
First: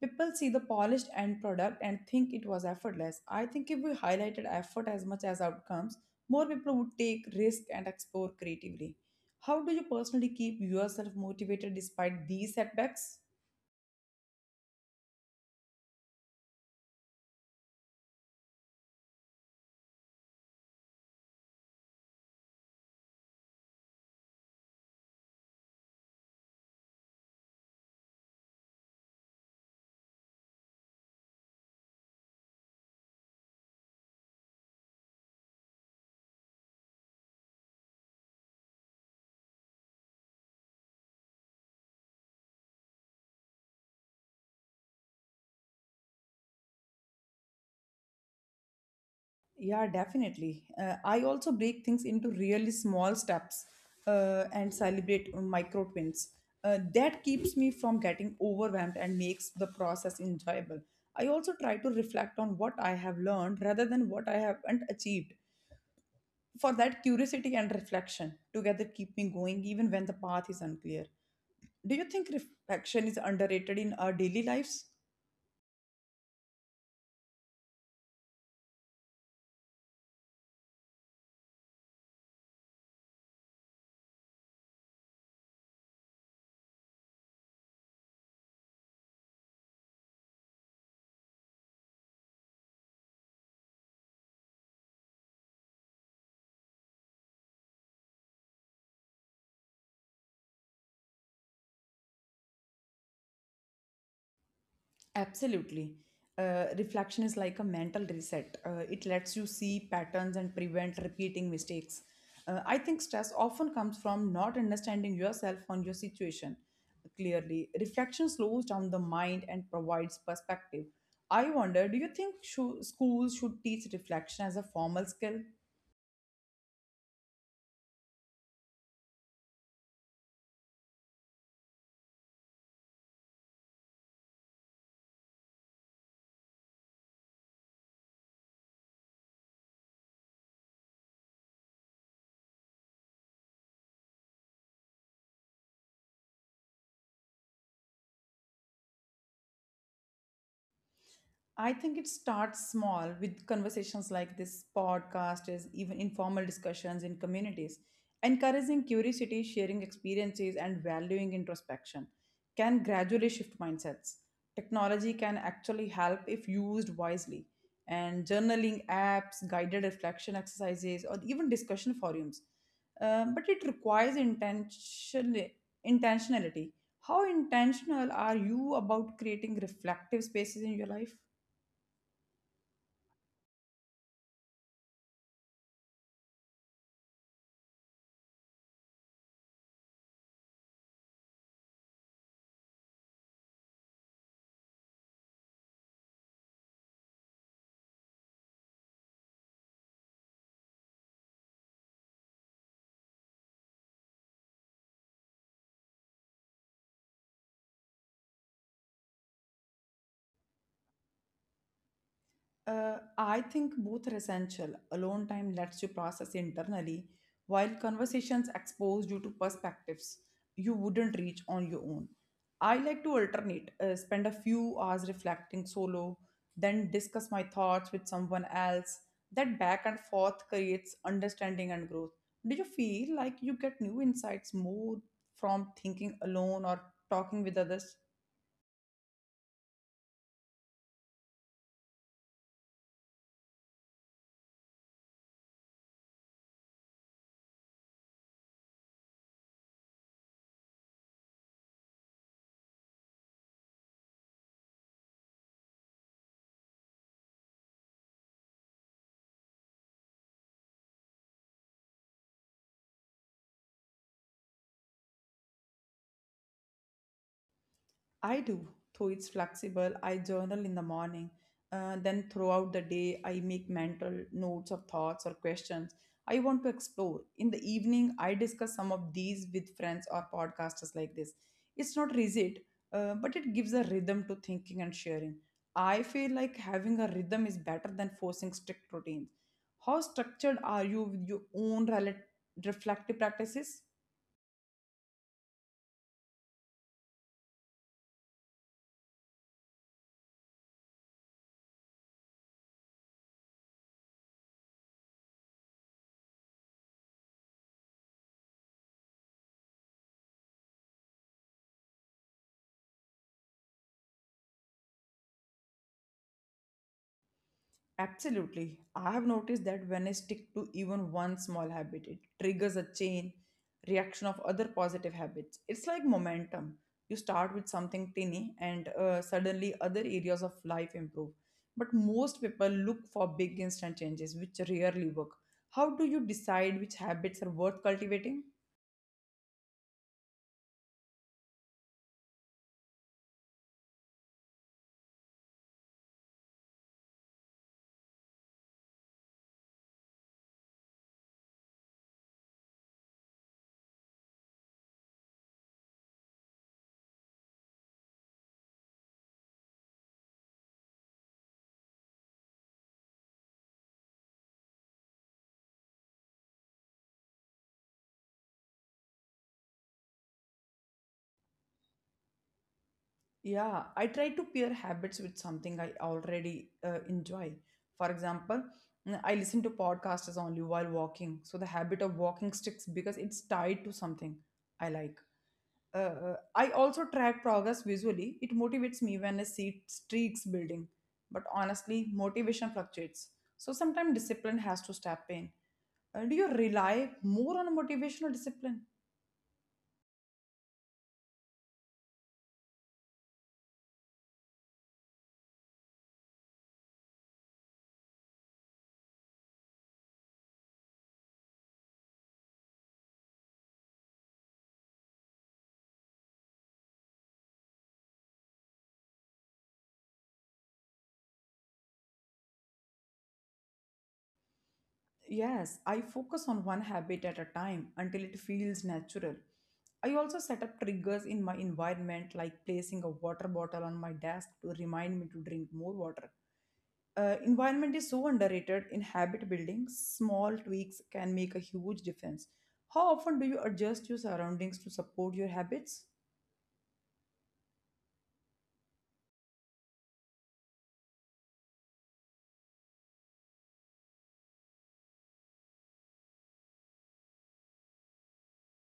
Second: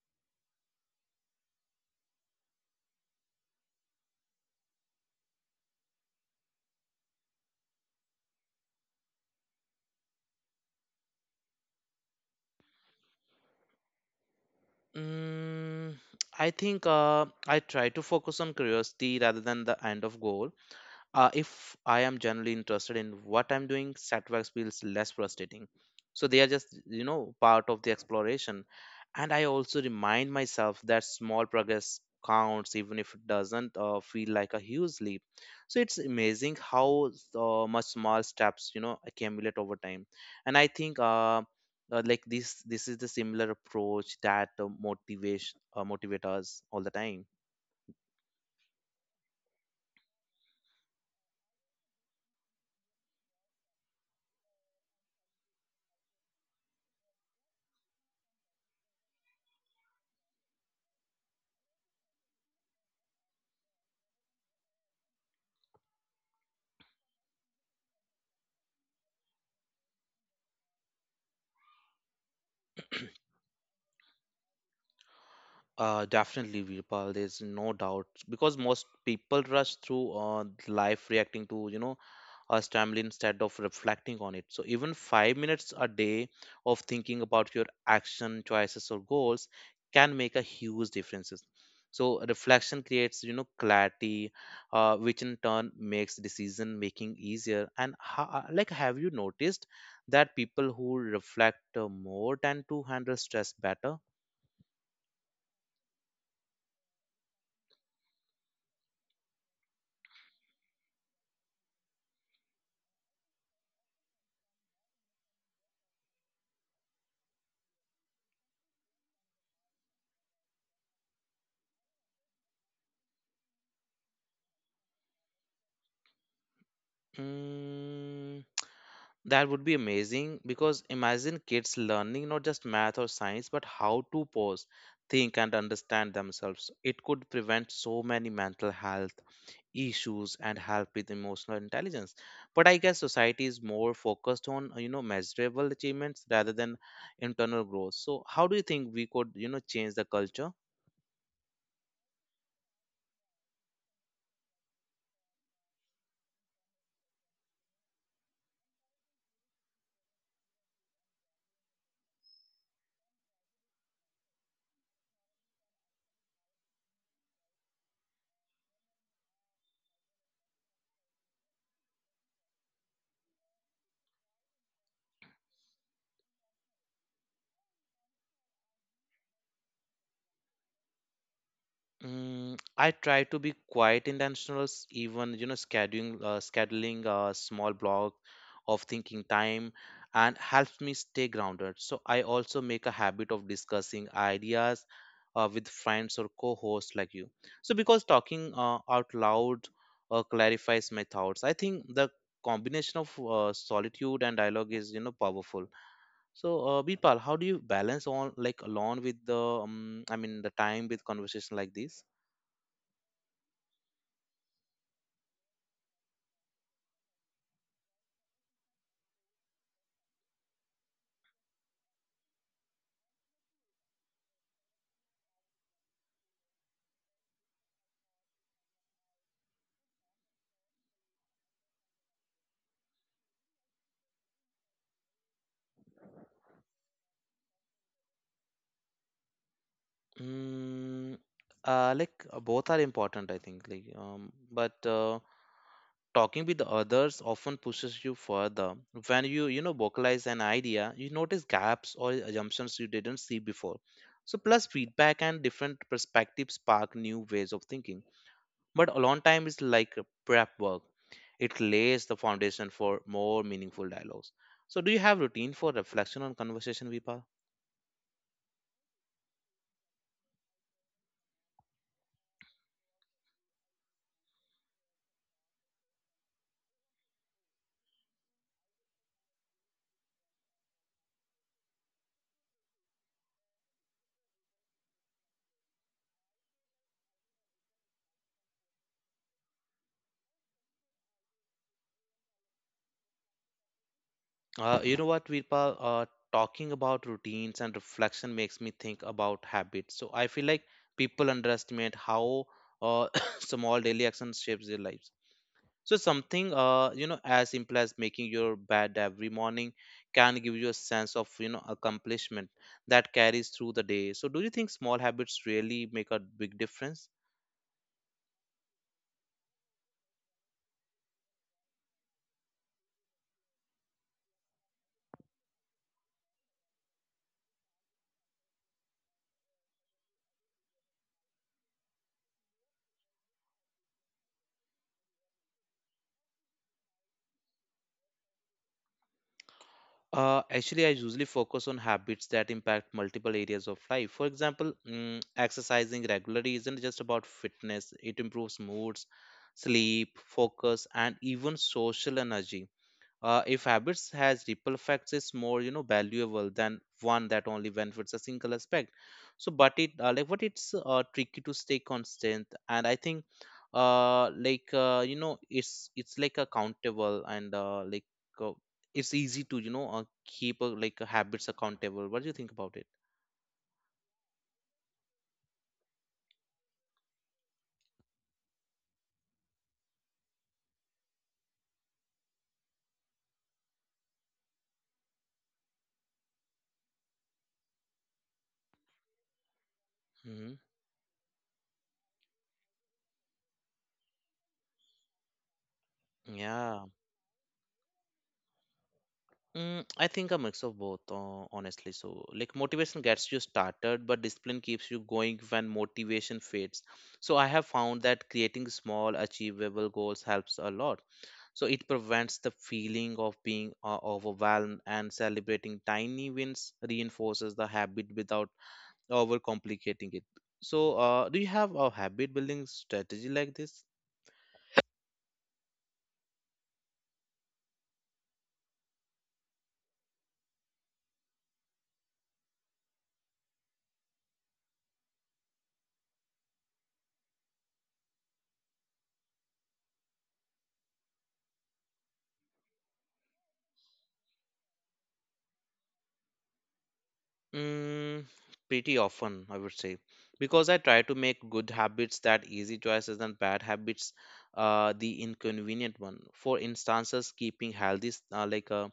S1: People see the polished end product and think it was effortless. I think if we highlighted effort as much as outcomes, more people would take risk and explore creatively. How do you personally keep yourself motivated despite these setbacks?
S2: Mm, I think I try to focus on curiosity rather than the end of goal. If I am generally interested in what I'm doing, setbacks feels less frustrating. So they are just, part of the exploration. And I also remind myself that small progress counts even if it doesn't feel like a huge leap. So it's amazing how much small steps, accumulate over time. And I think, this is the similar approach that motivation motivate us all the time.
S1: Yeah, definitely. I also break things into really small steps and celebrate micro wins. That keeps me from getting overwhelmed and makes the process enjoyable. I also try to reflect on what I have learned rather than what I haven't achieved. For that, curiosity and reflection together keep me going even when the path is unclear. Do you think reflection is underrated in our daily lives?
S2: Definitely, Virpal. There's no doubt, because most people rush through life reacting to, a stumble instead of reflecting on it. So even 5 minutes a day of thinking about your action choices or goals can make a huge differences. So reflection creates, clarity, which in turn makes decision making easier. Have you noticed that people who reflect more tend to handle stress better?
S1: Absolutely. Reflection is like a mental reset. It lets you see patterns and prevent repeating mistakes. I think stress often comes from not understanding yourself on your situation clearly. Reflection slows down the mind and provides perspective. I wonder, do you think sho schools should teach reflection as a formal skill?
S2: Mm, that would be amazing, because imagine kids learning not just math or science, but how to pause, think, and understand themselves. It could prevent so many mental health issues and help with emotional intelligence. But I guess society is more focused on, measurable achievements rather than internal growth. So, how do you think we could, change the culture?
S1: I think it starts small with conversations like this podcast, is even informal discussions in communities. Encouraging curiosity, sharing experiences, and valuing introspection can gradually shift mindsets. Technology can actually help if used wisely, and journaling apps, guided reflection exercises, or even discussion forums. But it requires intentionality. How intentional are you about creating reflective spaces in your life?
S2: Mm, I try to be quite intentional, even, scheduling a small block of thinking time, and helps me stay grounded. So I also make a habit of discussing ideas with friends or co-hosts like you. So because talking out loud clarifies my thoughts. I think the combination of solitude and dialogue is, powerful. So Birpal, how do you balance on like alone with the the time with conversation like this?
S1: I think both are essential. Alone time lets you process internally, while conversations expose you to perspectives you wouldn't reach on your own. I like to alternate, spend a few hours reflecting solo, then discuss my thoughts with someone else. That back and forth creates understanding and growth. Do you feel like you get new insights more from thinking alone or talking with others?
S2: Mm, Both are important, I think. Like, but Talking with the others often pushes you further. When you, vocalize an idea, you notice gaps or assumptions you didn't see before. So, plus feedback and different perspectives spark new ways of thinking. But alone time is like a prep work. It lays the foundation for more meaningful dialogues. So, do you have routine for reflection on conversation, Vipa?
S1: I do, though it's flexible. I journal in the morning. Then throughout the day, I make mental notes of thoughts or questions I want to explore. In the evening, I discuss some of these with friends or podcasters like this. It's not rigid, but it gives a rhythm to thinking and sharing. I feel like having a rhythm is better than forcing strict routines. How structured are you with your own reflective practices?
S2: Virpa, talking about routines and reflection makes me think about habits. So I feel like people underestimate how uh, [COUGHS] small daily actions shapes their lives. So something, as simple as making your bed every morning can give you a sense of, accomplishment that carries through the day. So do you think small habits really make a big difference?
S1: Absolutely. I have noticed that when I stick to even one small habit, it triggers a chain reaction of other positive habits. It's like momentum. You start with something tiny, and suddenly other areas of life improve. But most people look for big instant changes, which rarely work. How do you decide which habits are worth cultivating?
S2: Actually, I usually focus on habits that impact multiple areas of life. For example, exercising regularly isn't just about fitness, it improves moods, sleep, focus, and even social energy. If habits has ripple effects is more, valuable than one that only benefits a single aspect. So but it like what it's tricky to stay constant. And I think it's like accountable and uh, it's easy to, keep, habits accountable. What do you think about it?
S1: Yeah, I try to pair habits with something I already enjoy. For example, I listen to podcasts only while walking. So the habit of walking sticks because it's tied to something I like. I also track progress visually. It motivates me when I see streaks
S2: hmm
S1: building. But honestly, motivation fluctuates. So sometimes discipline has to step in. Do you
S2: yeah
S1: rely more on motivation or discipline?
S2: Mm, I think a mix of both, honestly. So, like, motivation gets you started, but discipline keeps you going when motivation fades. So, I have found that creating small, achievable goals helps a lot. So, it prevents the feeling of being overwhelmed, and celebrating tiny wins reinforces the habit without overcomplicating it. So, do you have a habit building strategy like this?
S1: Yes, I focus on one habit at a time until it feels natural. I also set up triggers in my environment, like placing a water bottle on my desk to remind me to drink more water. Environment is so underrated in habit building, small tweaks can make a huge difference. How often do you adjust your surroundings to support your habits?
S2: Mm, pretty often, I would say, because I try to make good habits that easy choices and bad habits, the inconvenient one. For instances, keeping healthy s- uh, like uh,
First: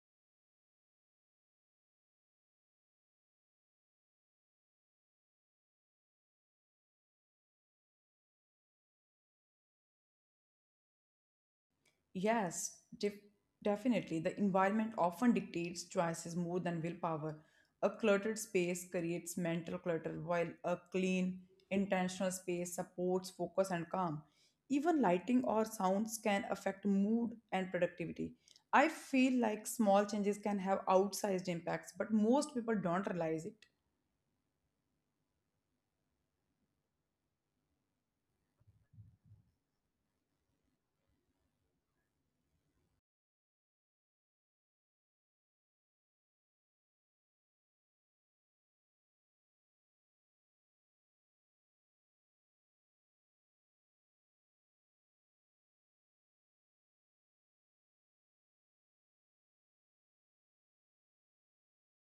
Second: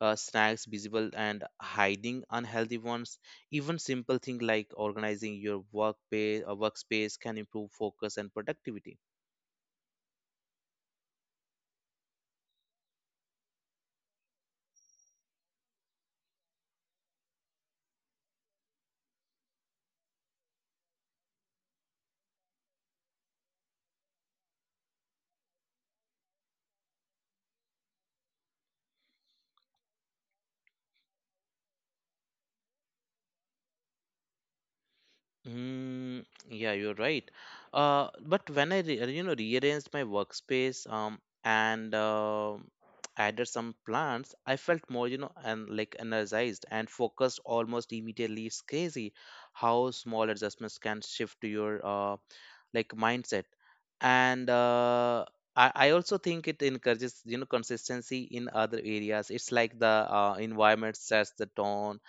S2: uh, snacks visible and hiding unhealthy ones. Even simple thing like organizing your workspace can improve focus and productivity.
S1: Yes, def- definitely. The environment often dictates choices more than willpower. A cluttered space creates mental clutter, while a clean, intentional space supports focus and calm. Even lighting or sounds can affect mood and productivity. I feel like small changes can have outsized impacts, but most people don't realize it.
S2: Yeah, you're right. But when I rearranged my workspace and [TSK] added some plants, I felt more you know and like energized and focused almost immediately. It's crazy how small adjustments can shift to your mindset. And I also think it encourages consistency in other areas. It's like the environment sets the tone.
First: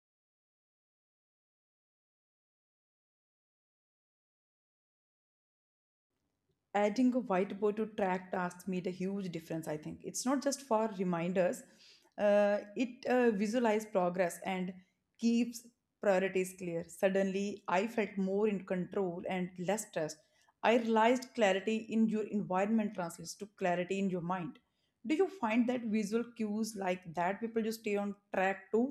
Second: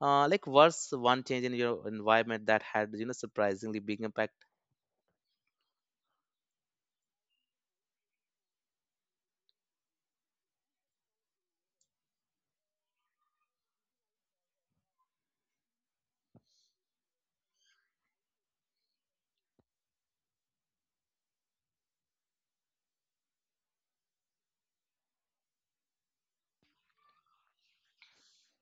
S2: Was one change in your environment that had surprisingly big impact?
S1: Adding a whiteboard to track tasks made a huge difference. I think it's not just for reminders, it visualize progress and keeps priorities clear. Suddenly I felt more in control and less stressed. I realized clarity in your environment translates to clarity in your mind. Do you find that visual cues like that people just stay on track too?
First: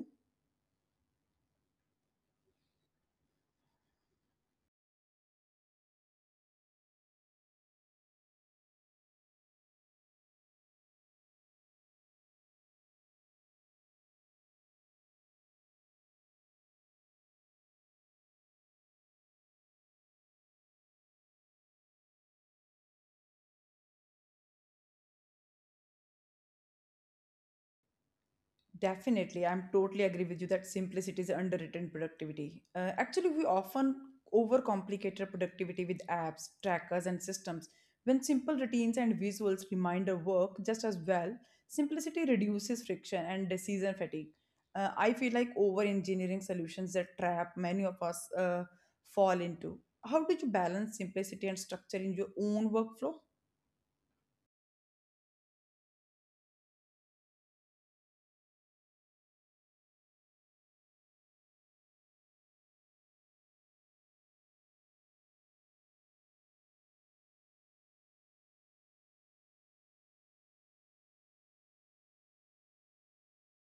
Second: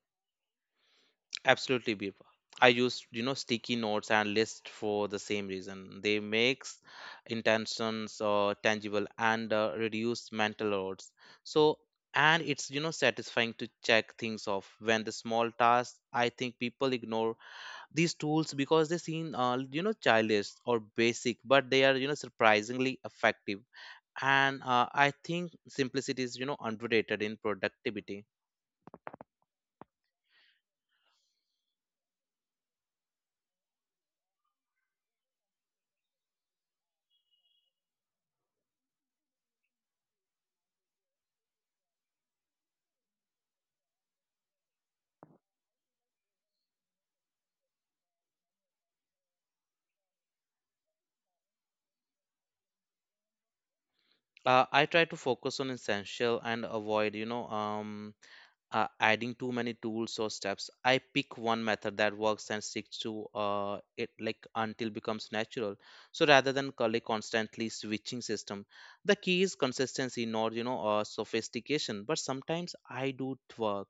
S2: Absolutely, Bipa. I used sticky notes and lists for the same reason. They makes intentions tangible and reduce mental loads. So, and it's satisfying to check things off when the small tasks. I think people ignore these tools because they seem childish or basic, but they are, surprisingly effective. And I think simplicity is, underrated in productivity.
S1: Definitely, I'm totally agree with you that simplicity is underwritten productivity. Actually, we often overcomplicate our productivity with apps, trackers, and systems. When simple routines and visuals reminder work just as well, simplicity reduces friction and decision fatigue. I feel like over engineering solutions that trap many of us fall into. How did you balance simplicity and structure in your own workflow?
S2: I try to focus on essential and avoid adding too many tools or steps. I pick one method that works and stick to it, like, until becomes natural. So, rather than constantly switching system, the key is consistency, not, sophistication. But sometimes I do work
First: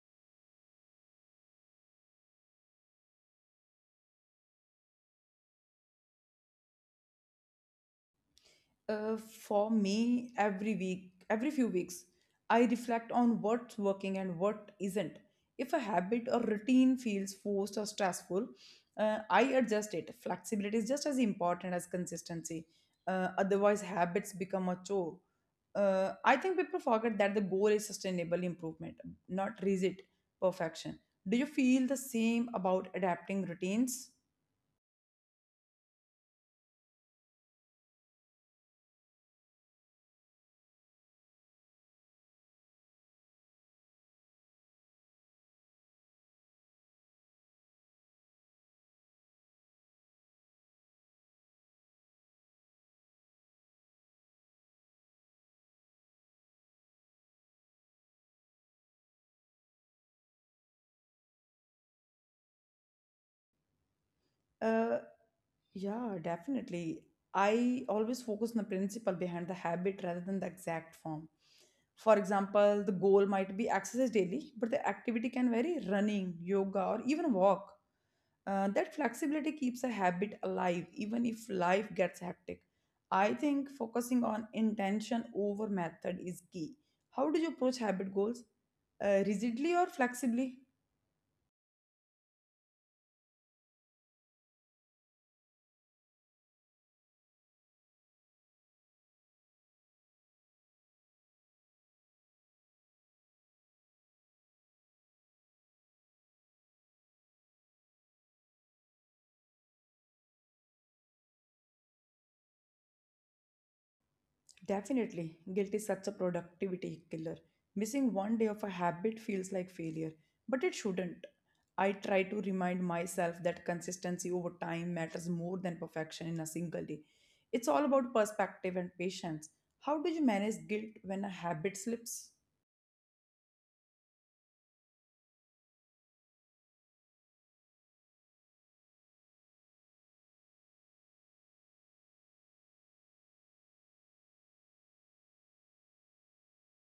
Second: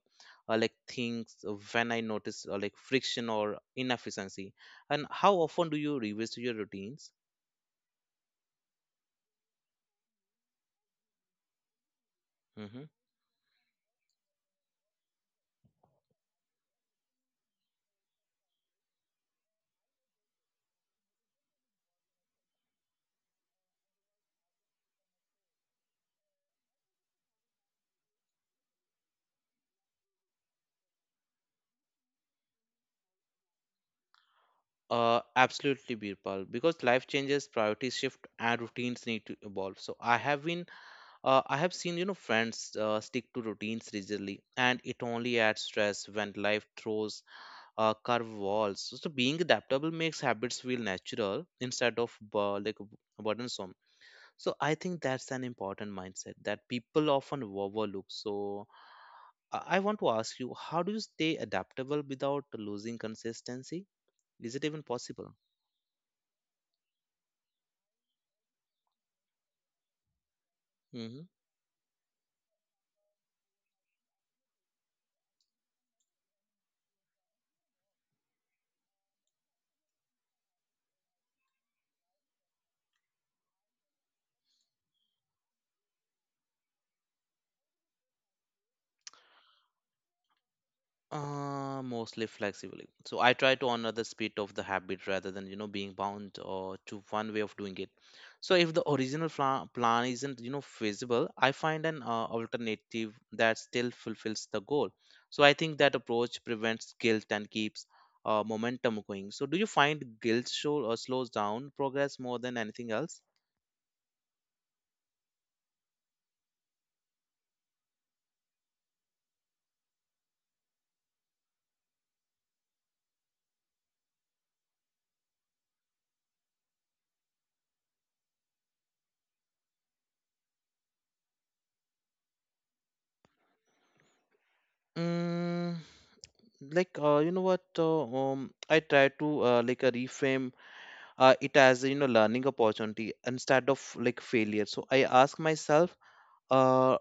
S2: like things when I notice, like, friction or inefficiency. And how often do you revisit your routines?
S1: For me, every week, every few weeks, I
S2: Hmm.
S1: reflect on what's working and what isn't. If a habit or routine feels forced or stressful, I adjust it. Flexibility is just as important as consistency. Otherwise, habits become a chore. I think people forget that the goal is sustainable improvement, not rigid perfection. Do you feel the same about adapting routines?
S2: Absolutely, Birpal, because life changes, priorities shift, and routines need to evolve. So I have seen, you know, friends stick to routines rigidly, and it only adds stress when life throws curve walls. So being adaptable makes habits feel natural instead of burdensome. So, I think that's an important mindset that people often overlook. So, I want to ask you, how do you stay adaptable without losing consistency? Is it even
S1: Uh,
S2: possible?
S1: Yeah, definitely. I always focus on the principle behind the habit rather than the exact
S2: Mm-hmm.
S1: form. For example, the goal might be exercise daily, but the activity can vary running, yoga, or even walk. That flexibility keeps a habit alive even if life gets hectic. I think focusing on intention over method is key. How do you approach habit goals? Rigidly or flexibly?
S2: Mostly flexibly. So I try to honor the spirit of the habit rather than, being bound or to one way of doing it. So if the original plan isn't, feasible, I find an alternative that still fulfills the goal. So I think that approach prevents guilt and keeps momentum going. So do you find guilt show or slows down progress more than anything else?
S1: Definitely, guilt is such a productivity killer. Missing one day of a habit feels like failure, but it shouldn't. I try to remind myself that consistency over time matters more than perfection in a single day. It's all about perspective and patience. How do you manage guilt when a habit slips?
S2: Mm, like you know what? I try to reframe it as, learning opportunity instead of like failure. So I ask myself uh,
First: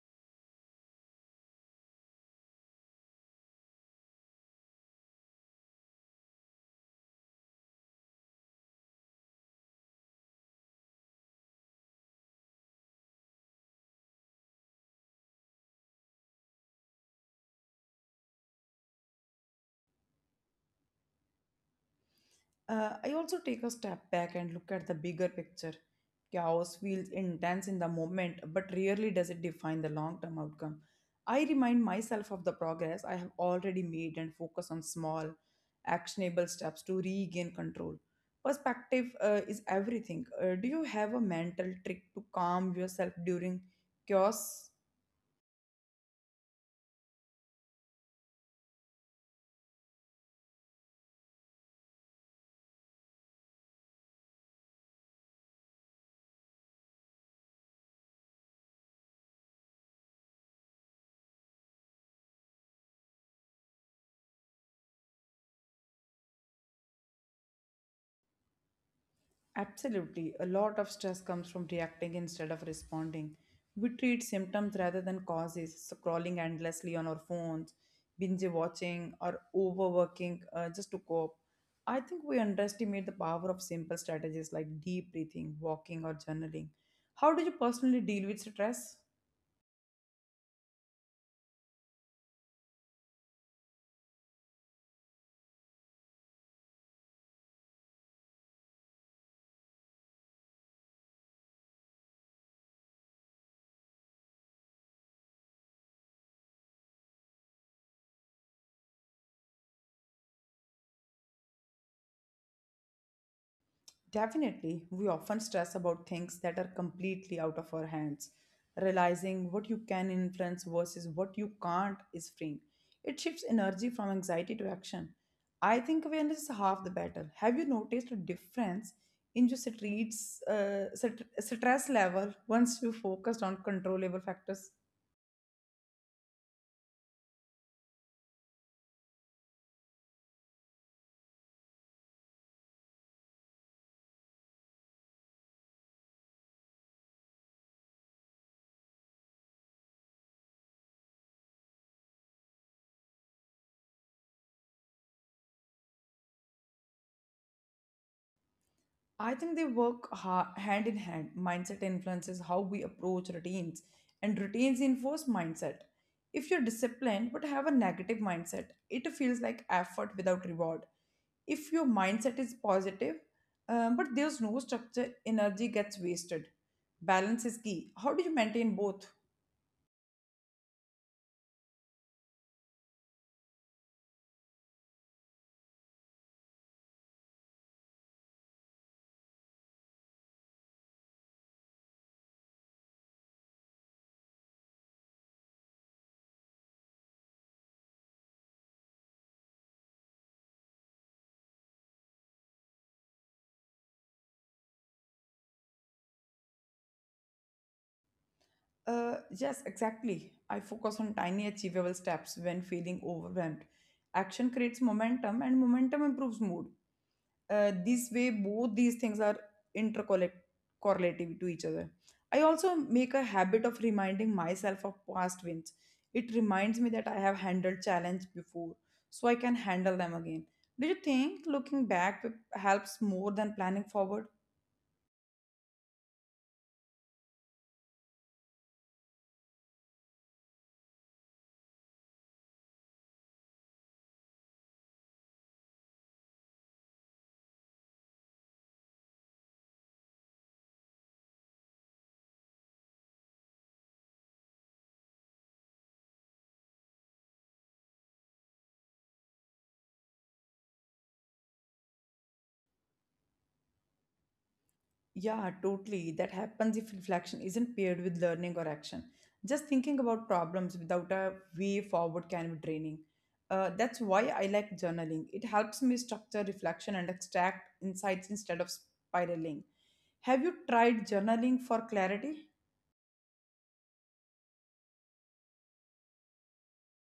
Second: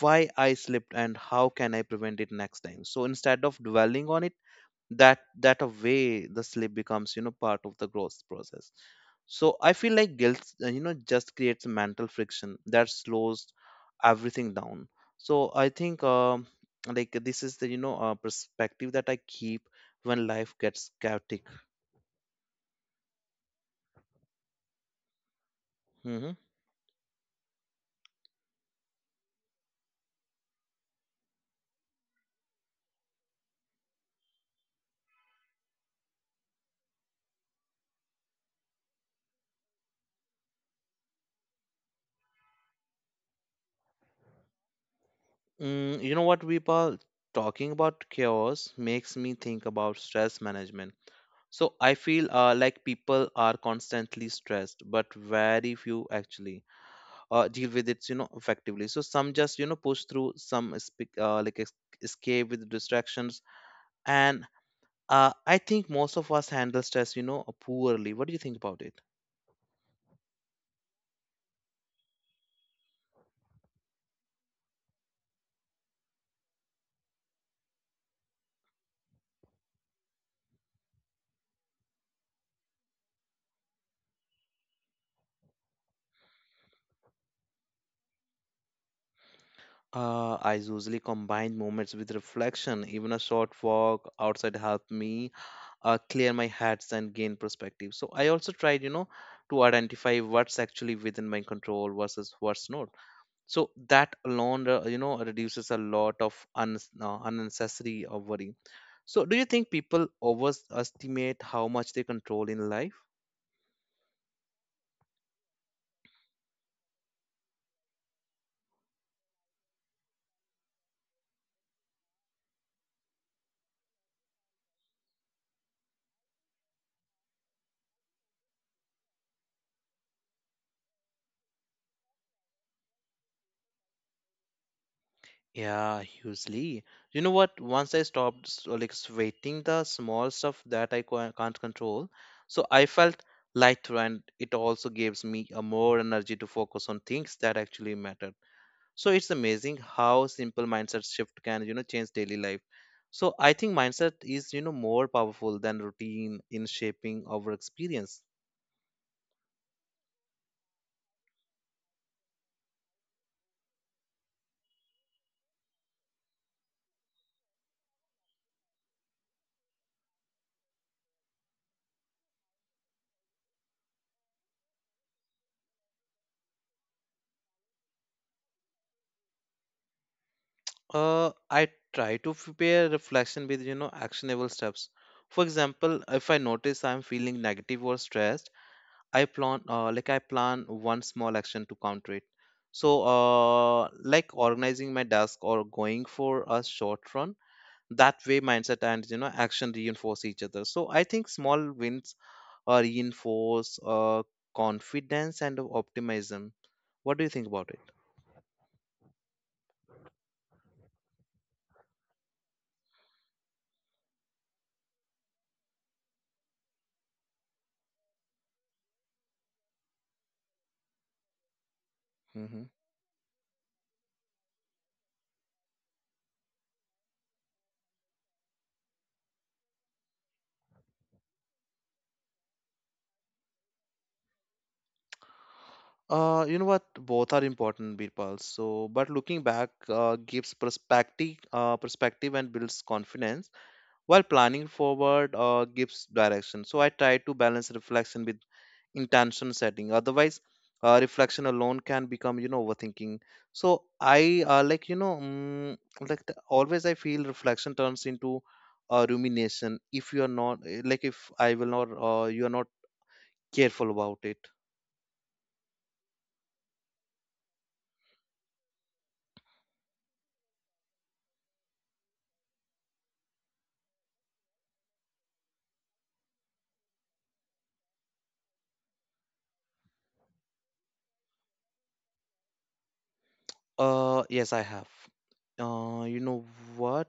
S2: why I slipped and how can I prevent it next time. So instead of dwelling on it, that a way the slip becomes, part of the growth process. So I feel like guilt, just creates mental friction that slows everything down. So I think this is the, perspective that I keep when life gets chaotic.
S1: I also take a step back and look at the bigger picture.
S2: Mm-hmm.
S1: Chaos feels intense in the moment, but rarely does it define the long term outcome. I remind myself of the progress I have already made and focus on small, actionable steps to regain control. Perspective is everything. Do you have a mental trick to calm yourself during chaos?
S2: Mm, you know what, Vipal? Talking about chaos makes me think about stress management. So I feel like people are constantly stressed, but very few actually deal with it, you know, effectively. So some just, you know, push through, some escape with distractions, and I think most of us handle stress, you know, poorly. What do you think about it?
S1: Absolutely. A lot of stress comes from reacting instead of responding. We treat symptoms rather than causes, scrolling endlessly on our phones, binge watching, or overworking just to cope. I think we underestimate the power of simple strategies like deep breathing, walking, or journaling. How do you personally deal with stress?
S2: I usually combine moments with reflection. Even a short walk outside help me clear my heads and gain perspective. So I also tried, you know, to identify what's actually within my control versus what's not. So that alone, reduces a lot of unnecessary worry. So do you think people overestimate how much they control in life?
S1: Definitely, we often stress about things that are completely out of our hands. Realizing what you can influence versus what you can't is freeing. It shifts energy from anxiety to action. I think awareness is half the battle. Have you noticed a difference in your stress level once you focused on controllable factors?
S2: Yeah, hugely. You know what? Once I stopped sweating the small stuff that I can't control, so I felt lighter, and it also gives me a more energy to focus on things that actually matter. So it's amazing how simple mindset shift can, you know, change daily life. So I think mindset is, you know, more powerful than routine in shaping our experience.
S1: I think they work hand in hand. Mindset influences how we approach routines, and routines enforce mindset. If you're disciplined but have a negative mindset, it feels like effort without reward. If your mindset is positive, but there's no structure, energy gets wasted. Balance is key. How do you maintain both?
S2: I try to pair reflection with, you know, actionable steps. For example, if I notice I'm feeling negative or stressed, I plan, I plan one small action to counter it. So, organizing my desk or going for a short run. That way, mindset and, action reinforce each other. So I think small wins reinforce confidence and optimism. What do you think about it?
S1: Yes, exactly. I focus on tiny achievable steps when feeling overwhelmed. Action creates momentum, and momentum improves mood. This way, both these things are intercorrelative correlative to each other. I
S2: Hmm.
S1: also make a habit of reminding myself of past wins. It reminds me that I have handled challenge before, so I can handle them again. Do you think looking back helps more than planning forward?
S2: You know what? Both are important, Birpal. So, but looking back gives perspective and builds confidence, while planning forward gives direction. So I try to balance reflection with intention setting. Otherwise reflection alone can become, overthinking. So I always I feel reflection turns into rumination if you are not eh, like if I will not you are not careful about it.
S1: Yeah, totally. That happens if reflection isn't paired with learning or action. Just thinking about problems without a way forward can be draining. That's why I like journaling. It helps me structure reflection and extract insights instead of spiraling. Have you tried journaling for clarity?
S2: Yes, I have. You know what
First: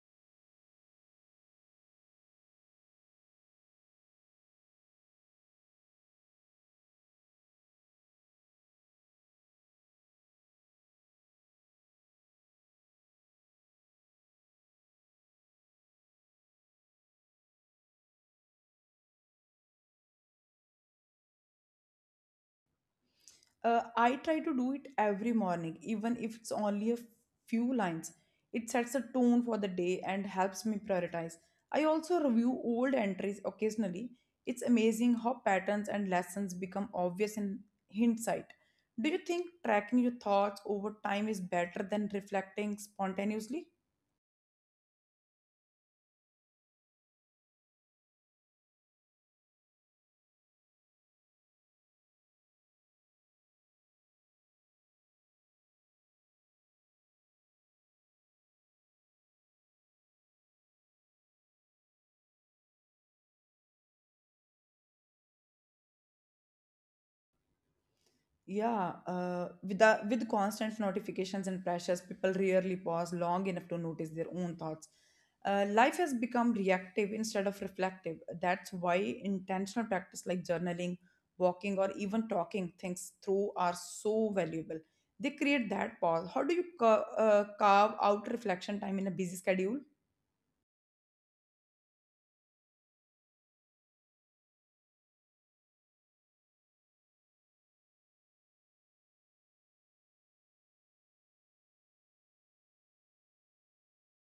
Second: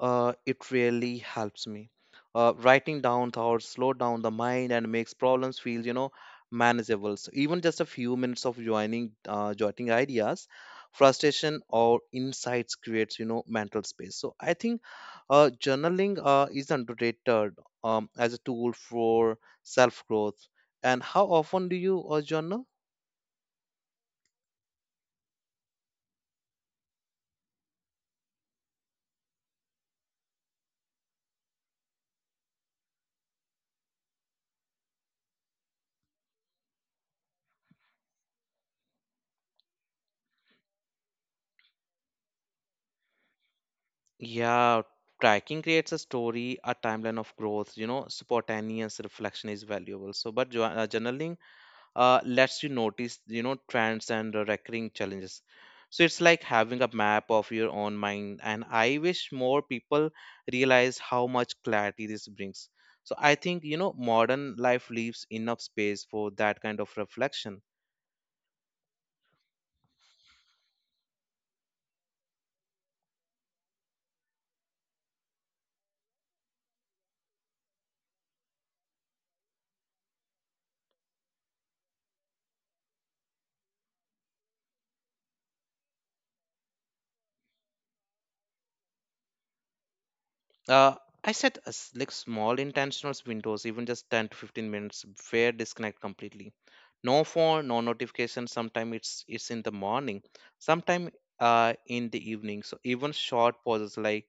S2: It really helps me. Writing down thoughts slow down the mind and makes problems feel, you know, manageable. So even just a few minutes of jotting ideas, frustration or insights creates, you know, mental space. So I think journaling is underrated as a tool for self growth. And how often do you journal?
S1: I try to do it every morning, even if it's only a few lines. It sets a tone for the day and helps me prioritize. I also review old entries occasionally. It's amazing how patterns and lessons become obvious in hindsight. Do you think tracking your thoughts over time is better than reflecting spontaneously?
S2: Yeah, tracking creates a story, a timeline of growth. You know, spontaneous reflection is valuable. So, but journaling lets you notice, you know, trends and recurring challenges. So it's like having a map of your own mind. And I wish more people realize how much clarity this brings. So I think, you know, modern life leaves enough space for that kind of reflection.
S1: Yeah, with constant notifications and pressures, people rarely pause long enough to notice their own thoughts. Life has become reactive instead of reflective. That's why intentional practice like journaling, walking, or even talking things through are so valuable. They create that pause. How do you carve out reflection time in a busy schedule?
S2: Uh, I set as like small intentional windows, even just 10 to 15 minutes, where disconnect completely. No phone, no notification. Sometimes it's in the morning, sometimes in the evening. So even short pauses like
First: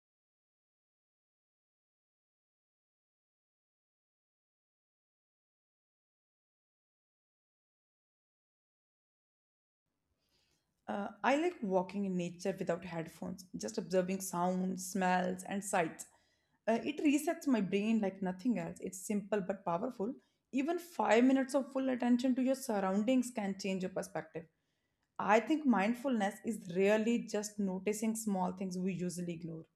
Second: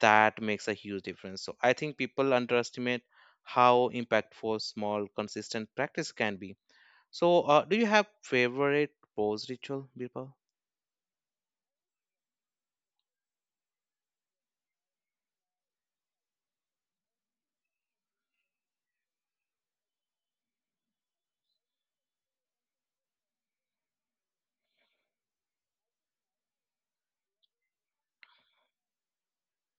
S2: that makes a huge difference. So I think people underestimate how impactful small consistent practice can be. So do you have favorite pause ritual, Birpal?
S1: I like walking in nature without headphones, just observing sounds, smells, and sights. It resets my brain like nothing else. It's simple but powerful. Even 5 minutes of full attention to your surroundings can change your perspective. I think mindfulness is really just noticing small things we usually ignore.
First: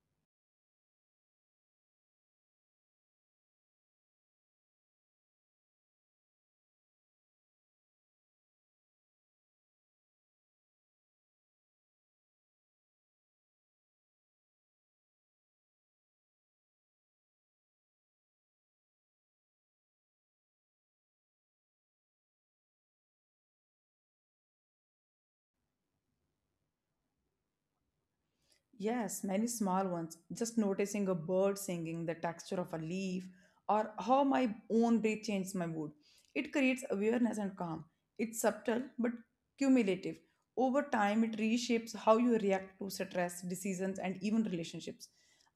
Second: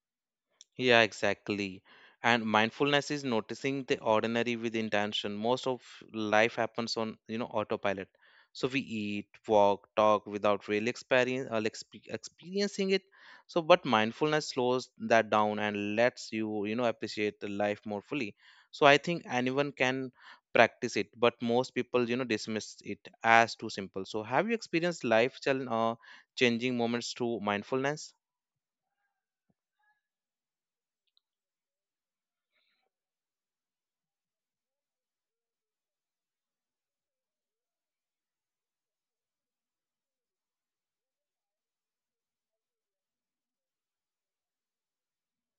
S2: Yeah, exactly. And mindfulness is noticing the ordinary with intention. Most of life happens on, you know, autopilot. So we eat, walk, talk without really experiencing it. So, but mindfulness slows that down and lets you, you know, appreciate the life more fully. So I think anyone can practice it, but most people, you know, dismiss it as too simple. So have you experienced changing moments through mindfulness?
S1: Yes, many small ones. Just noticing a bird singing, the texture of a leaf, or how my own breath changes my mood. It creates awareness and calm. It's subtle but cumulative. Over time, it reshapes how you react to stress, decisions, and even relationships.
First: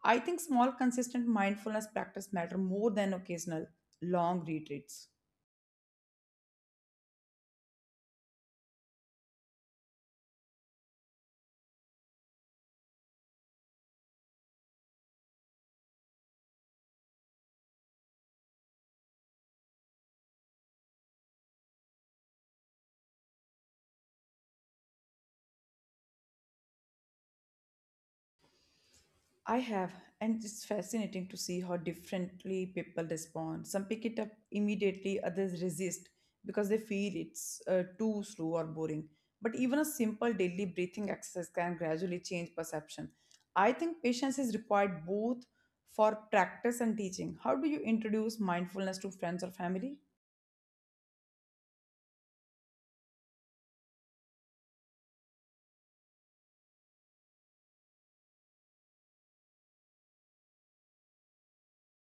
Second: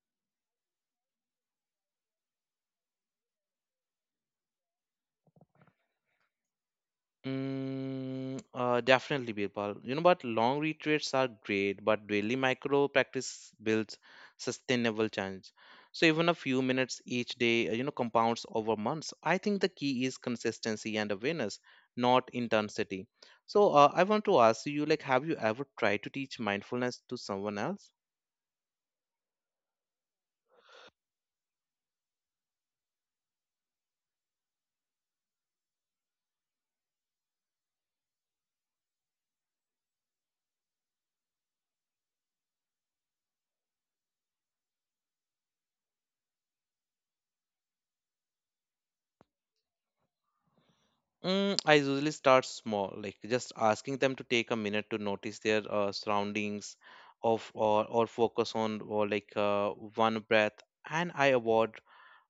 S1: I think small, consistent mindfulness practice matter more than occasional long retreats.
S2: Definitely, Birpal. You know, but long retreats are great, but daily micro practice builds sustainable change. So even a few minutes each day, compounds over months. I think the key is consistency and awareness, not intensity. So I want to ask you, like, have you ever tried to teach mindfulness to someone else?
S1: I have, and it's fascinating to see how differently people respond. Some pick it up immediately, others resist because they feel it's too slow or boring. But even a simple daily breathing exercise can gradually change perception. I think patience is required both for practice and teaching. How do you introduce mindfulness to friends or family?
S2: I usually start small, like just asking them to take a minute to notice their surroundings, of or focus on or like one breath. And I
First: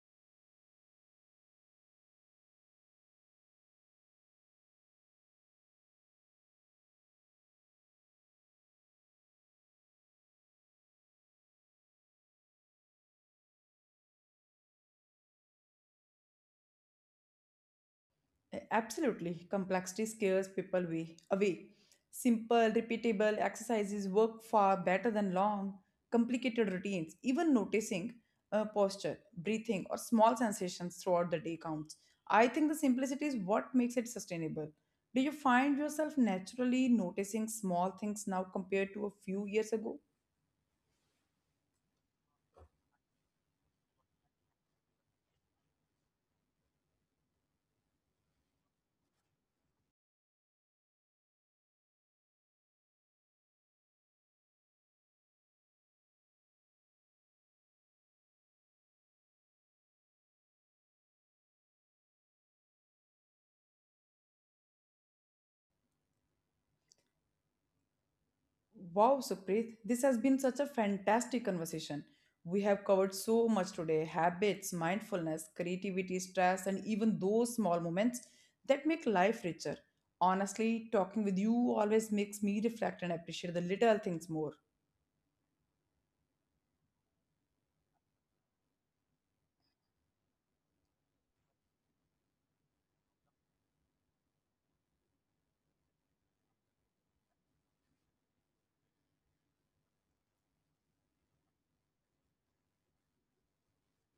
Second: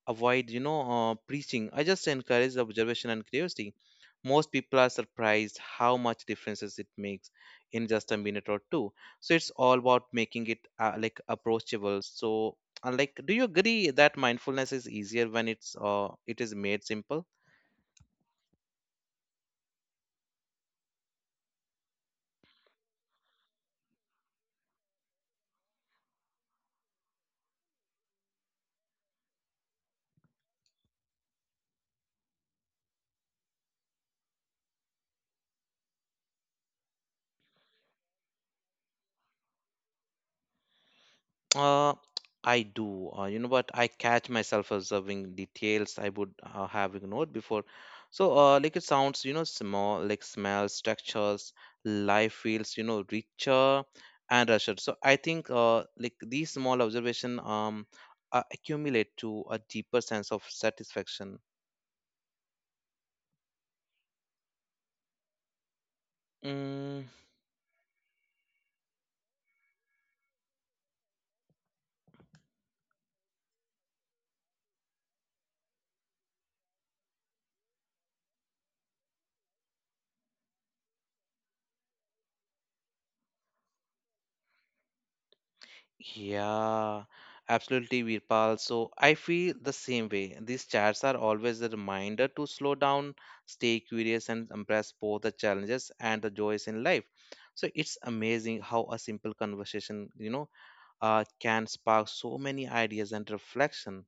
S2: avoid, preaching. I just encourage observation and curiosity. Most people are surprised how much differences it makes in just a minute or two. So it's all about making it approachable. So, do you agree that mindfulness is easier when it is made simple?
S1: Absolutely. Complexity scares people away. Simple, repeatable exercises work far better than long, complicated routines. Even noticing posture, breathing, or small sensations throughout the day counts. I think the simplicity is what makes it sustainable. Do you find yourself naturally noticing small things now compared to a few years ago?
S2: Uh, I do. You know, but I catch myself observing details I would have ignored before. So, it sounds, you know, small, like smells, textures, life feels, you know, richer and richer. So, I think, these small observation, accumulate to a deeper sense of satisfaction. Mm.
S1: Wow, Supreet, this has been such a fantastic conversation. We have covered so much today: habits, mindfulness, creativity, stress, and even those small moments that make life richer. Honestly, talking with you always makes me reflect and appreciate the little things more.
S2: Yeah, absolutely, Virpal. So I feel the same way. These chats are always a reminder to slow down, stay curious, and embrace both the challenges and the joys in life. So it's amazing how a simple conversation, you know, can spark so many ideas and reflection.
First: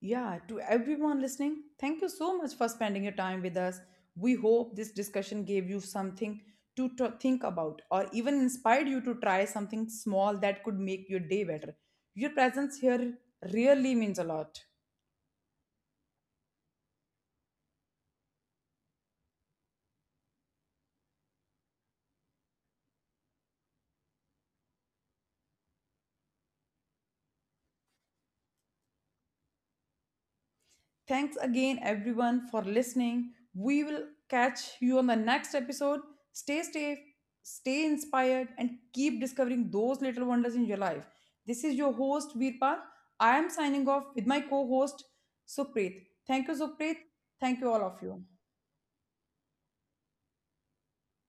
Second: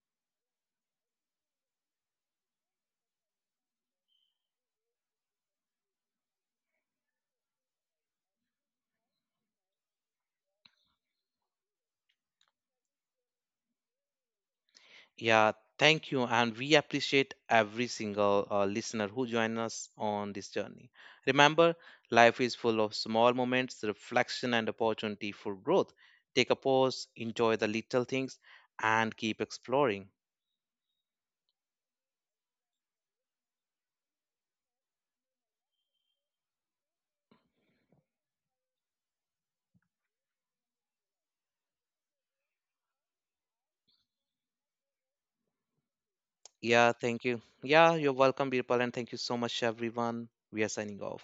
S1: Yeah, to everyone listening, thank you so much for spending your time with us. We hope this discussion gave you something to think about, or even inspired you to try something small that could make your day better. Your presence here really means a lot.
S2: Yeah, thank you. And we appreciate every single listener who join us on this journey. Remember, life is full of small moments, reflection, and opportunity for growth. Take a pause, enjoy the little things, and keep exploring.
S1: Thanks again, everyone, for listening. We will catch you on the next episode. Stay safe, stay inspired, and keep discovering those little wonders in your life. This is your host, Veerpal. I am signing off with my co host, Supreet. Thank you, Supreet.
S2: Yeah, thank you.
S1: Thank you, all of
S2: Yeah, you're
S1: you.
S2: welcome, Birpal, and thank you so much, everyone. We are signing off.